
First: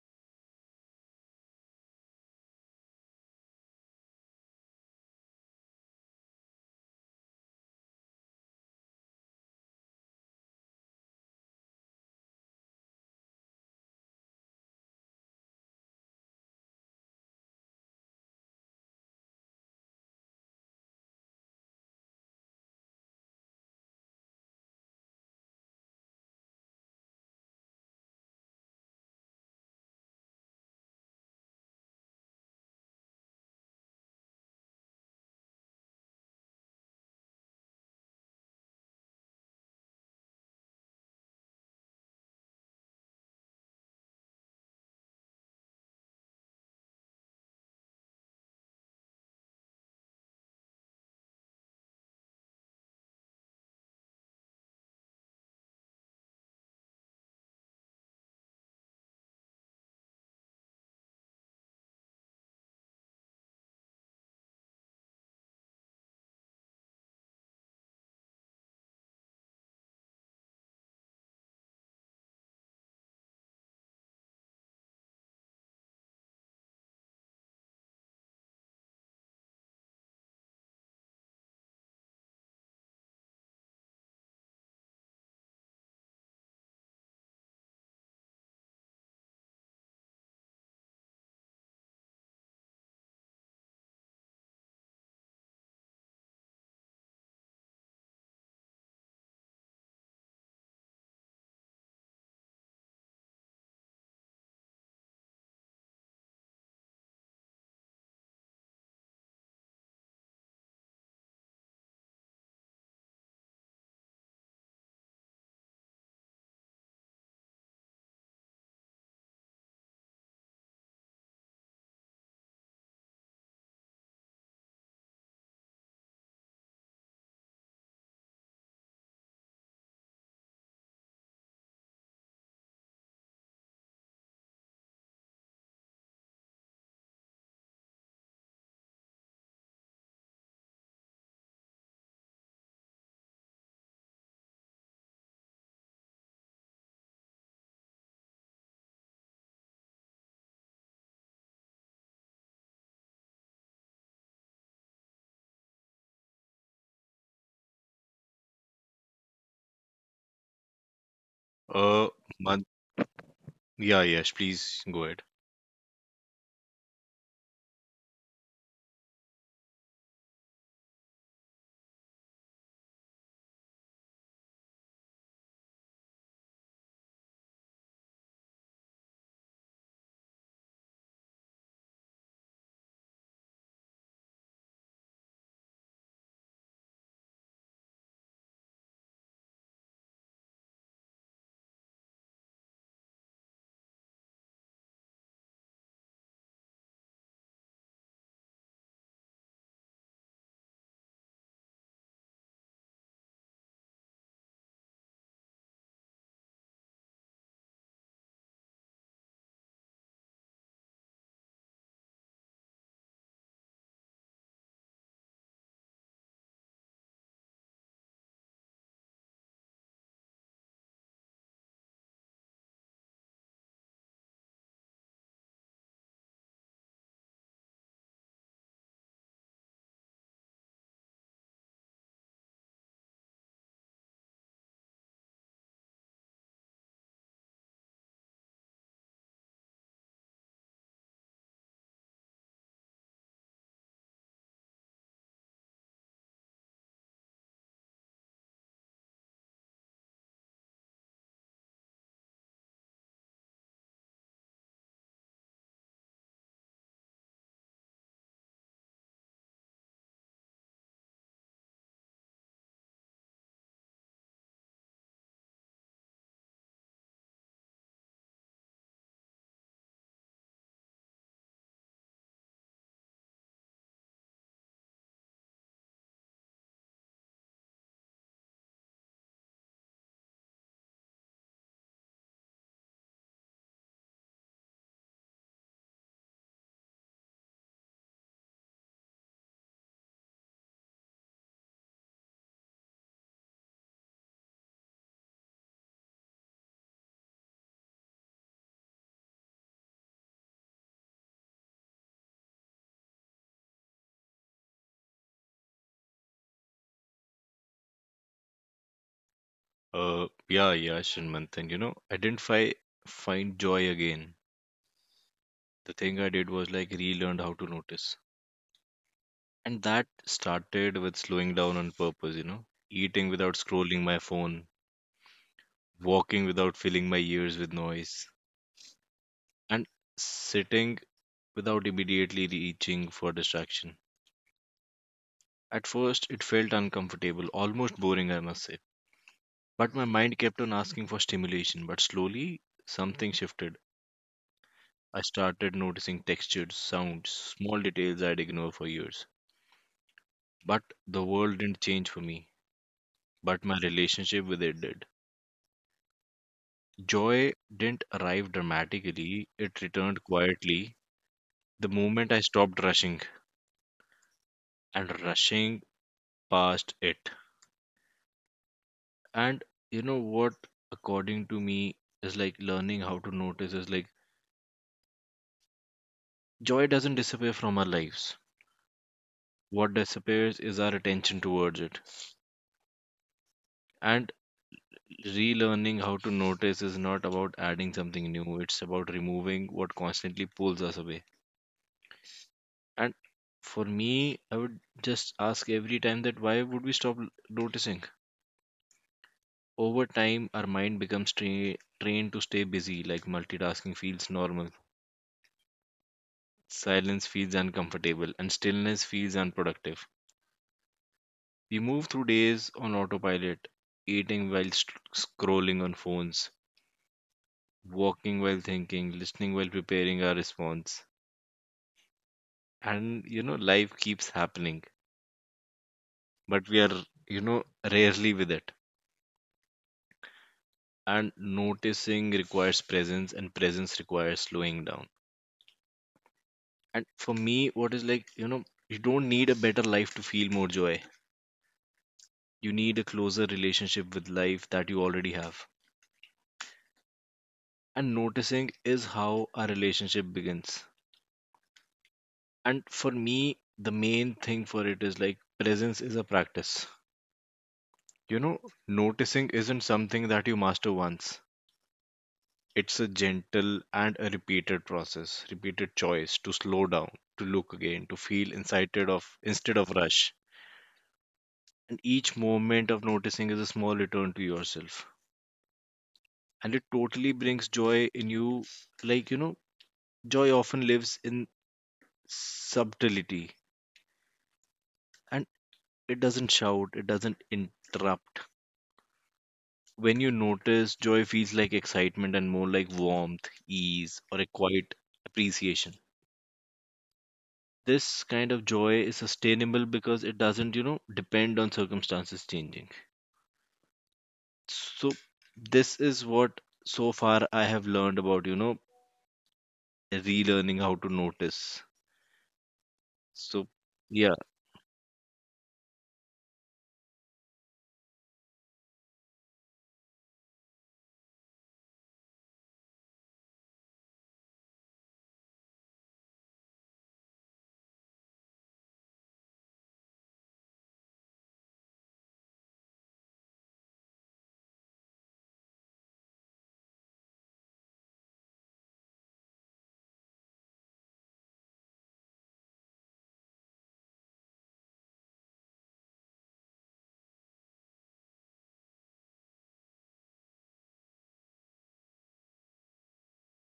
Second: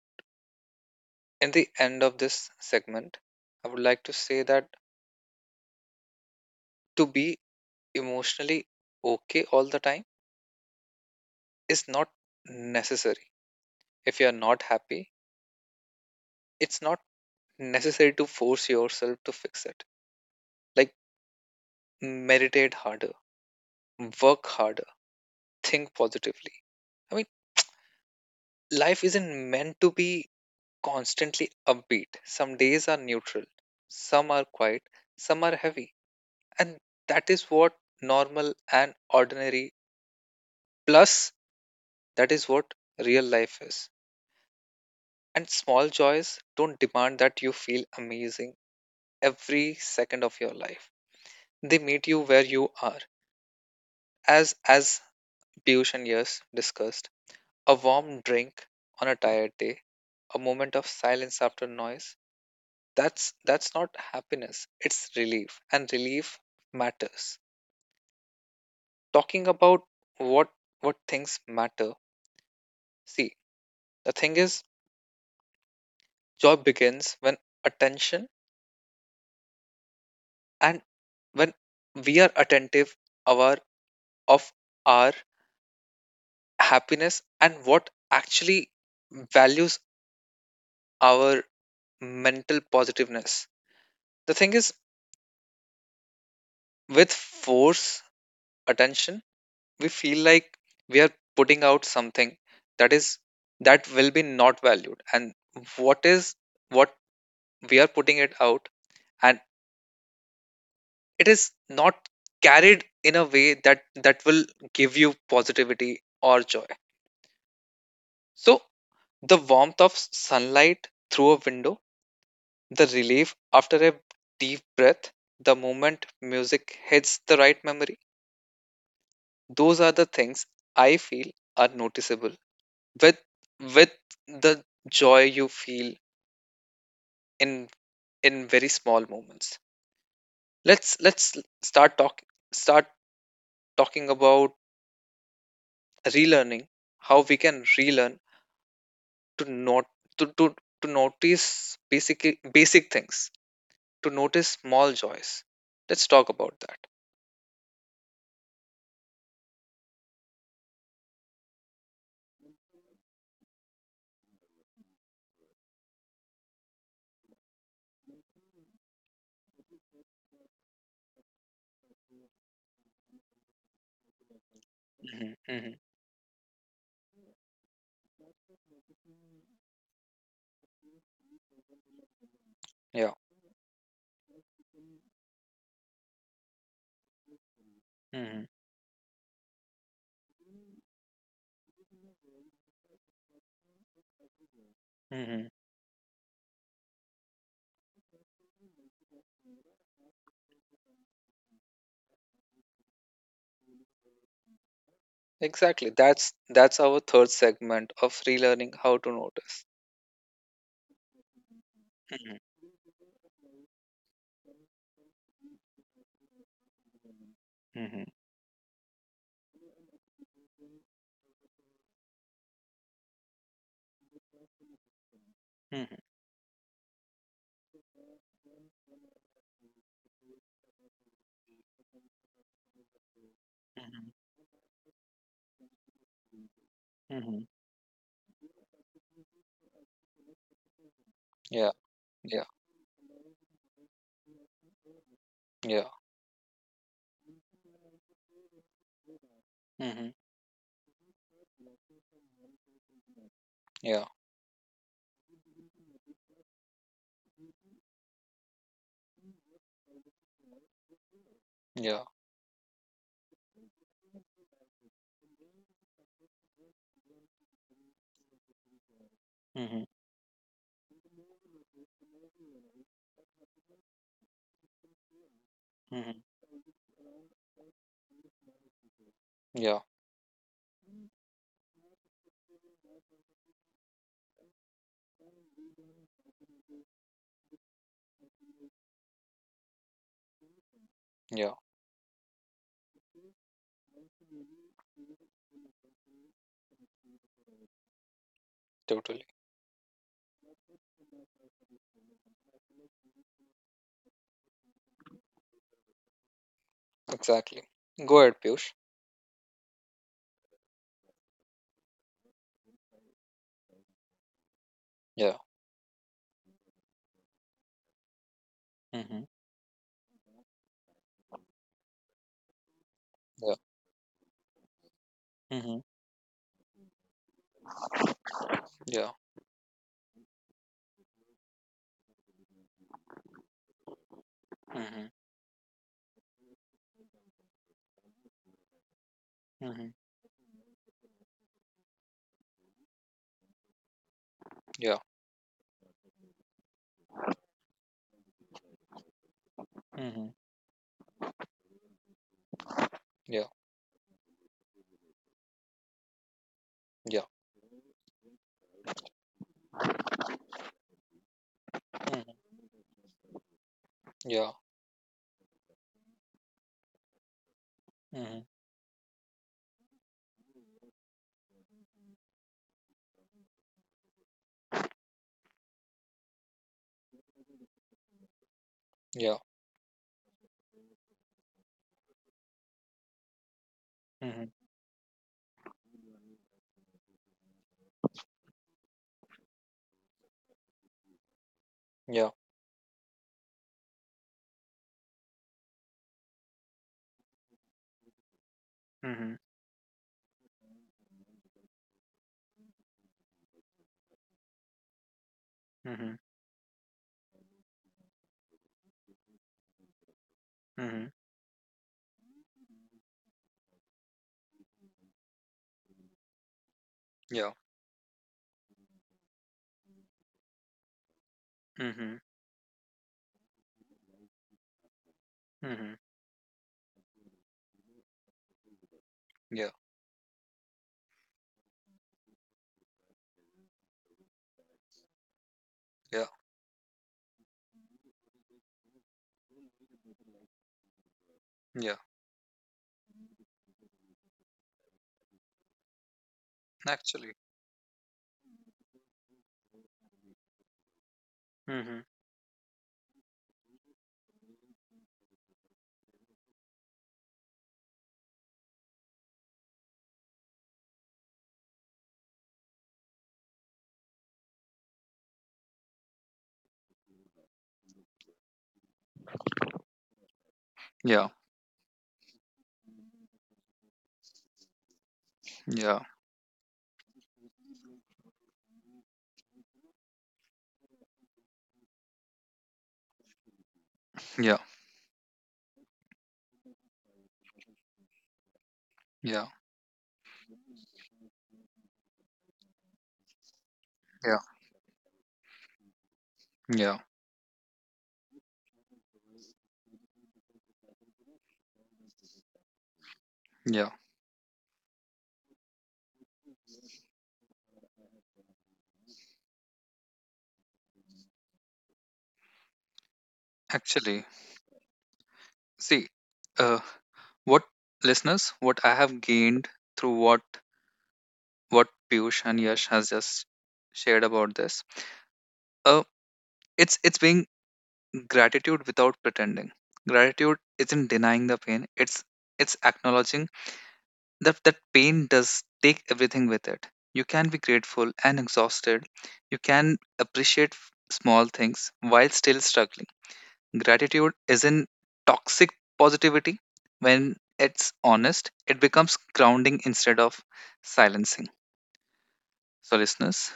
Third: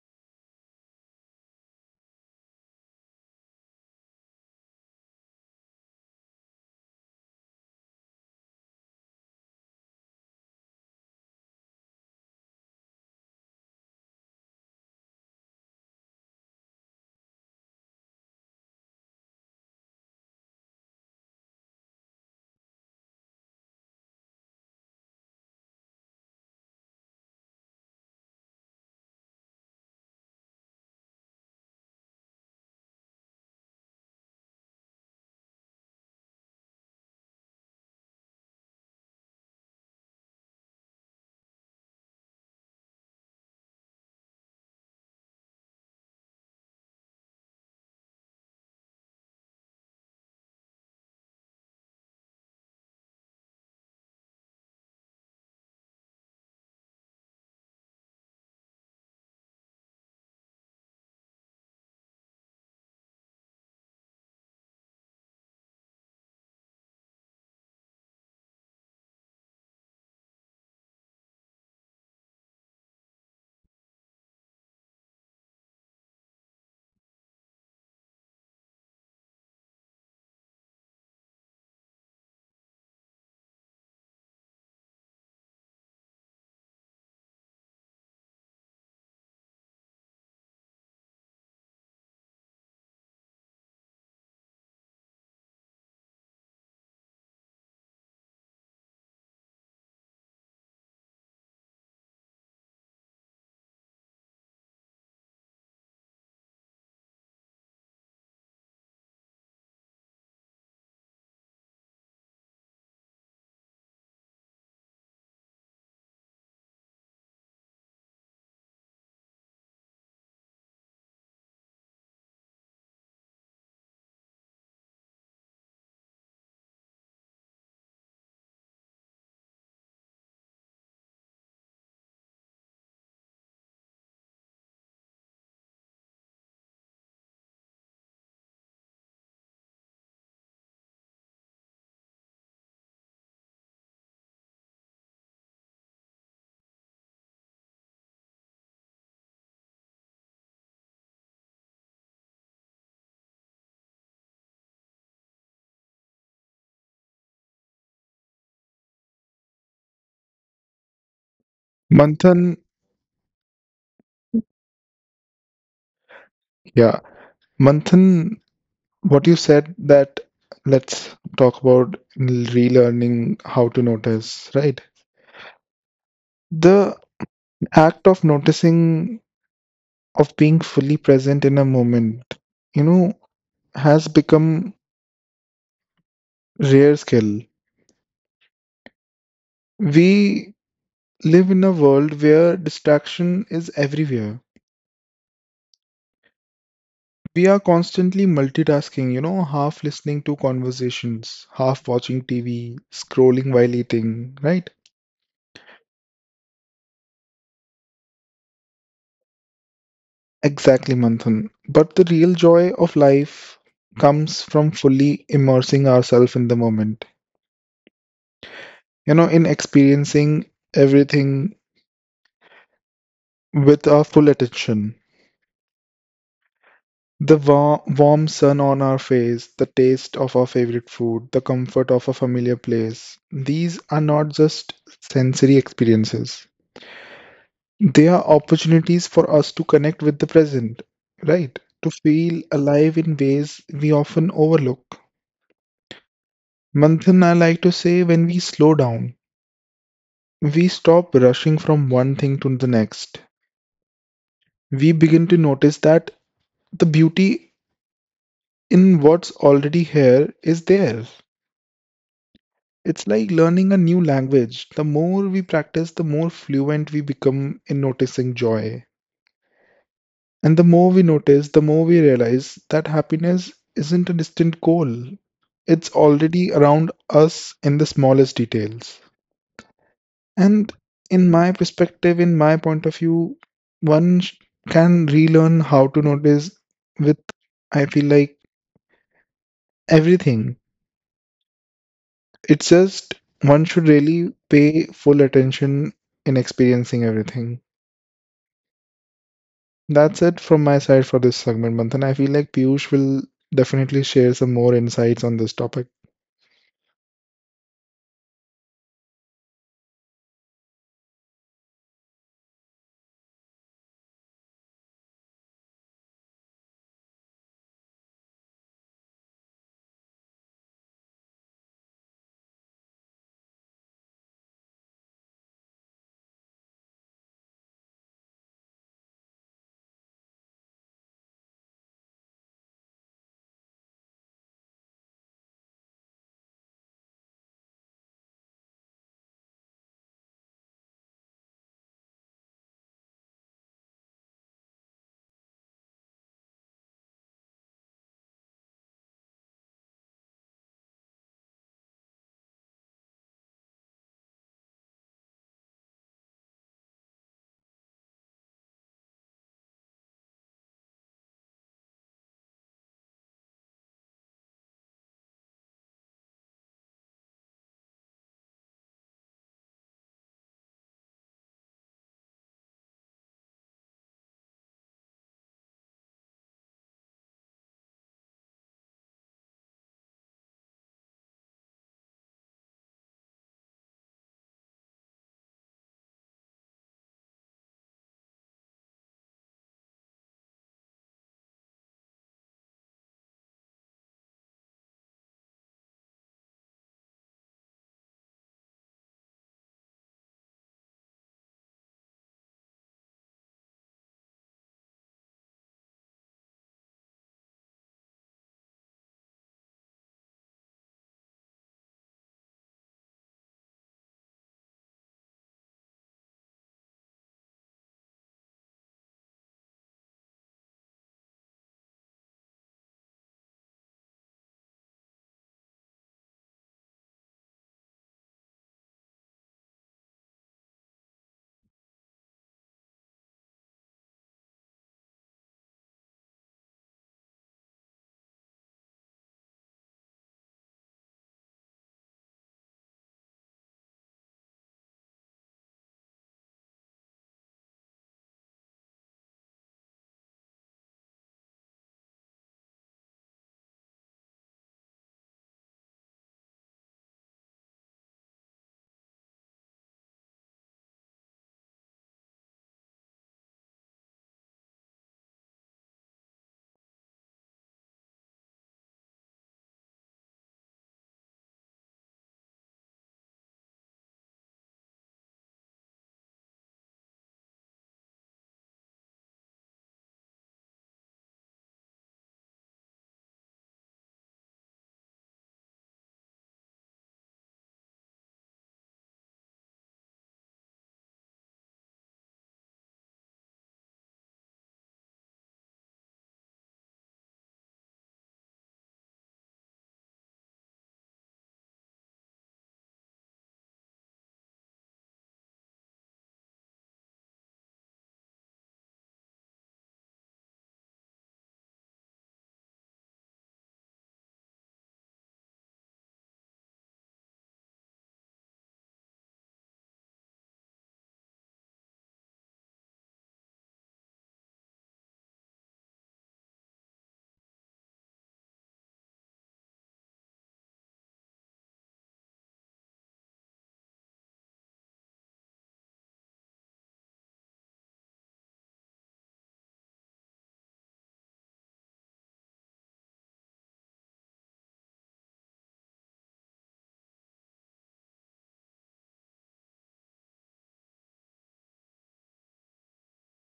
in the end of this segment, I would like to say that to be emotionally okay all the time is not necessary. If you are not happy, it's not necessary to force yourself to fix it. Like, meditate harder, work harder, think positively. I mean, life isn't meant to be constantly upbeat. Some days are neutral, some are quiet, some are heavy. And that is what normal and ordinary, plus, that is what real life is. And small joys don't demand that you feel amazing every second of your life. They meet you where you are. As as Piyush and Yash discussed, a warm drink on a tired day, a moment of silence after noise. That's that's not happiness. It's relief, and relief matters. Talking about what what things matter. See, the thing is, joy begins when attention, and when we are attentive our of our happiness and what actually values our mental positiveness. The thing is, with force attention, we feel like we are putting out something that is that will be not valued, and what is what we are putting it out, and it is not carried in a way that that will give you positivity or joy. So the warmth of sunlight through a window, the relief after a deep breath, the moment music hits the right memory, those are the things I feel are noticeable with with the joy you feel in in very small moments. Let's let's start talk start talking about relearning how we can relearn to not to to, to notice basic basic things, to notice small joys. Let's talk about that. Uh, Manthan, Man- yeah, Yash, please go ahead. yeah. Manthan, what you said, that let's talk about relearning how to notice, right? Hmm. Hmm. The act of noticing, of being fully present in a moment, you Yeah. know, has become Rare skill. Hmm. We live in a world where distraction is everywhere. Hmm. We are constantly multitasking, you know, half listening to conversations, half watching T V, scrolling while eating, right? Exactly, that's that's our third segment of relearning how to notice. Exactly, Manthan. But the real Mhm. joy of life comes from fully immersing ourselves in the moment, Mhm. you know, in experiencing everything with our full attention. Mhm. The wa- warm sun on our face, the taste of our favorite food, the comfort of a familiar place, these are Mhm. not just sensory experiences. Mhm. They are opportunities for us to connect with the present, right? Yeah, To yeah, feel alive in ways we often overlook. yeah. Manthan, I like to say when we slow down, Mhm. we stop rushing from one thing to the next. Yeah, We begin to notice that the beauty in what's already here is there. yeah. It's like learning a new language. The more we practice, the more fluent we become in noticing joy. Mhm. And the more we notice, the more we realize that happiness isn't a distant goal. It's Mhm. already around us in the smallest details. Yeah, And in my perspective, in my point of view, one sh- can relearn how to notice with, I feel like, everything. yeah. It's just one should really pay full attention in experiencing everything. Totally. That's it from my side for this segment, Manthan. I feel like Piyush will definitely share some more insights on this topic. Exactly. Go ahead, Piyush. Uh, yeah, Yash and Manthan, you know, identify, find joy again. Yeah. The thing I did was like relearned how to notice. Mhm. And that started with slowing down on purpose, you know, eating Yeah. without scrolling my phone, Mhm. walking without filling my ears with noise, Yeah. and sitting without immediately reaching for distraction. Mhm. At first, it felt uncomfortable, almost boring, I must say. Mhm. But my mind kept on asking for stimulation, but slowly something shifted. Yeah. I started noticing textures, sounds, small details I'd ignored for years. Mhm. But the world didn't change for me, Yeah. but my relationship with it did. Yeah. Joy didn't arrive dramatically, it returned quietly the moment I Mhm. stopped rushing Yeah. and rushing past it. Mhm. And you know what, according to me, is like learning how to notice is like joy doesn't disappear from our lives. Yeah. What disappears is our attention towards it. And Mhm. relearning how to notice is not about adding something new, it's about removing what constantly pulls us away. Yeah. And for me, I would just ask every time that why would we stop l- noticing? Mhm. Over time, our mind becomes tra- trained to stay busy, like multitasking feels normal, Mhm. silence feels uncomfortable, and stillness feels unproductive. Mhm. We move through days on autopilot, eating while st- scrolling on phones, Yeah. walking while thinking, listening while preparing our response. Mhm. And you know, life keeps happening, Mhm. but we are, you know, rarely with it. Yeah, And noticing requires presence, and presence requires slowing down. yeah, And for me, what is like, you know, you don't need a better life to feel more joy. yeah. You need a closer relationship with life that you already have. Actually. And noticing is how our relationship begins. Mhm. And for me, the main thing for it is like presence is a practice. You know, noticing isn't something that you master once. It's a gentle and a repeated process, repeated choice to slow down, to look again, to feel incited of instead of rush. Yeah, And each moment of noticing is a small return to yourself, yeah, and it totally brings joy in you. Like, you know, joy often lives in subtlety, yeah, and it doesn't shout, it doesn't interrupt. yeah, When you notice, joy feels like excitement and more like warmth, ease, or yeah, a quiet appreciation. yeah, This kind of joy is sustainable because it doesn't, you know, depend on circumstances changing. yeah. So this is what so far I have learned about, you know, relearning how to notice. so Actually. yeah See, uh, what listeners, what I have gained through what what Piyush and Yash has just shared about this. Uh, it's it's being gratitude without pretending. Gratitude isn't denying the pain. It's it's acknowledging that that pain does take everything with it. You can be grateful and exhausted. You can appreciate f- small things while still struggling. Gratitude isn't toxic positivity. When it's honest, it becomes grounding instead of silencing. So, listeners,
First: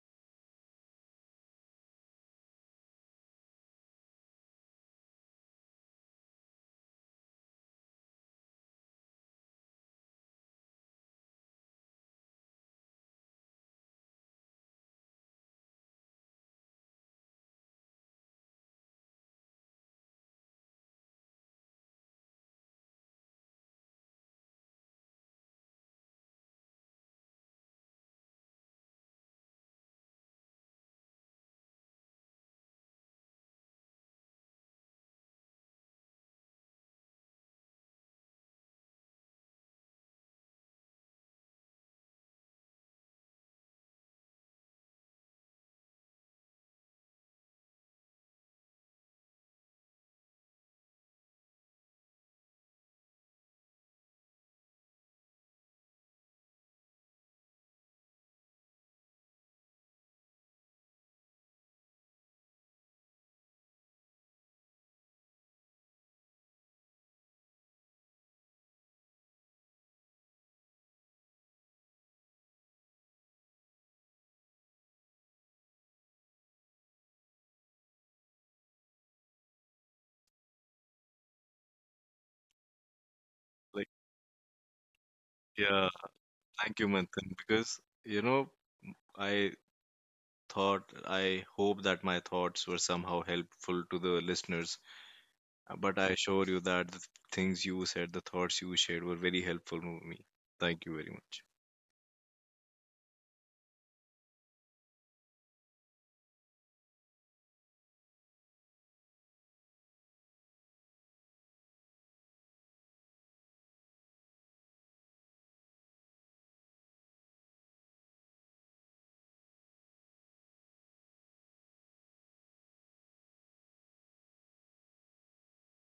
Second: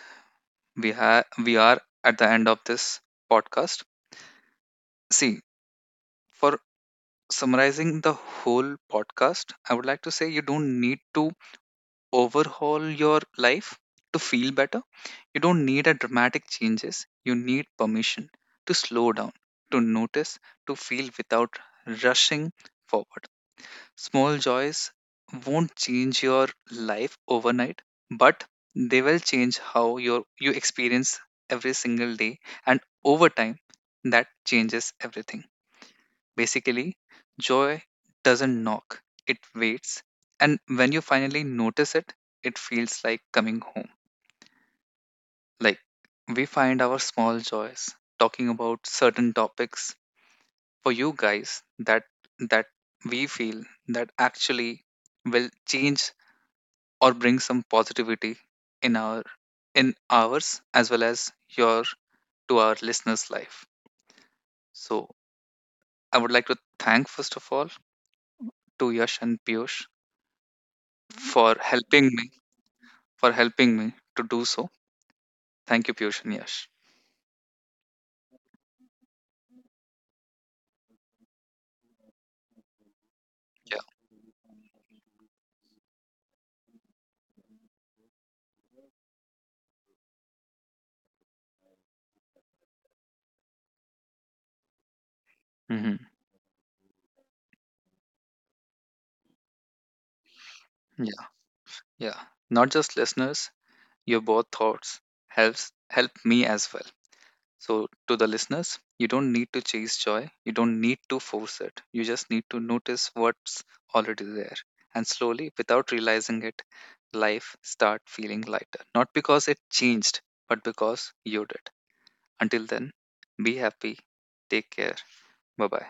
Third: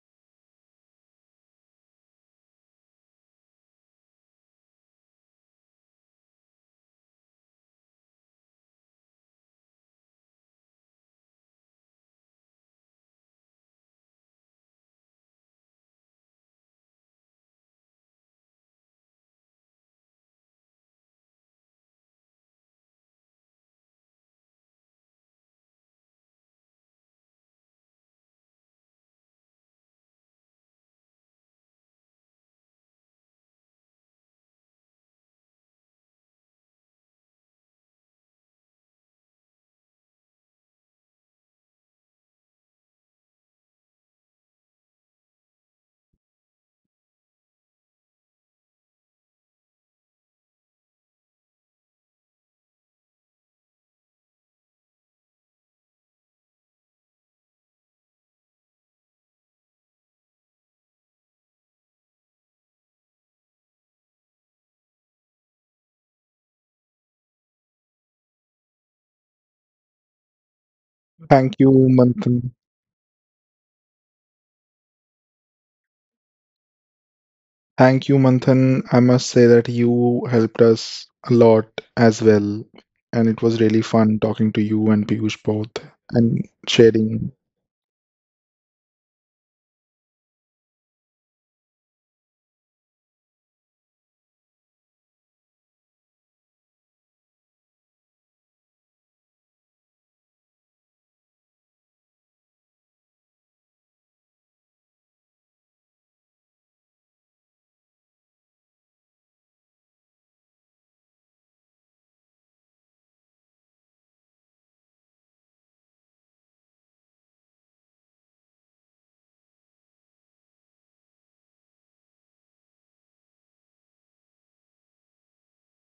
we have we are at the end of this podcast. See, for summarizing the whole podcast, I would like to say you don't need to overhaul your life to feel better. You don't need a dramatic changes. You need permission to slow down, to notice, to feel without rushing forward. Small joys won't change your life overnight, but they will change how your you experience every single day, and over time that changes everything. Basically, joy doesn't knock, it waits, and when you finally notice it, it feels like coming home. Like we find our small joys talking about certain topics for you guys that that we feel that actually will change or bring some positivity in our in ours as well as your, to our listeners life. So I would like to thank, first of all, to Yash and Piyush for Thank you, helping me, Manthan. for helping me to do so. Thank you, Piyush and Yash. Thank you, Manthan. I must say that you helped us a lot as well. And it was really like fun talking to you and Piyush both yeah and Thank you, sharing Manthan, because you know, I thought, I hope that my thoughts were somehow helpful to the listeners, uh, Yeah. Hmm. but I assure you that the things you said, the thoughts you shared were very helpful to me. Thank you very Yeah. much. Yeah. Not just listeners, your both thoughts helps help me as well. So, to the listeners, you don't need to chase joy, you don't need to force it. You just need to notice what's already there. And slowly, without realizing it, life start feeling lighter. Not because it changed, but because you did. Until then, be happy, take care. Bye bye.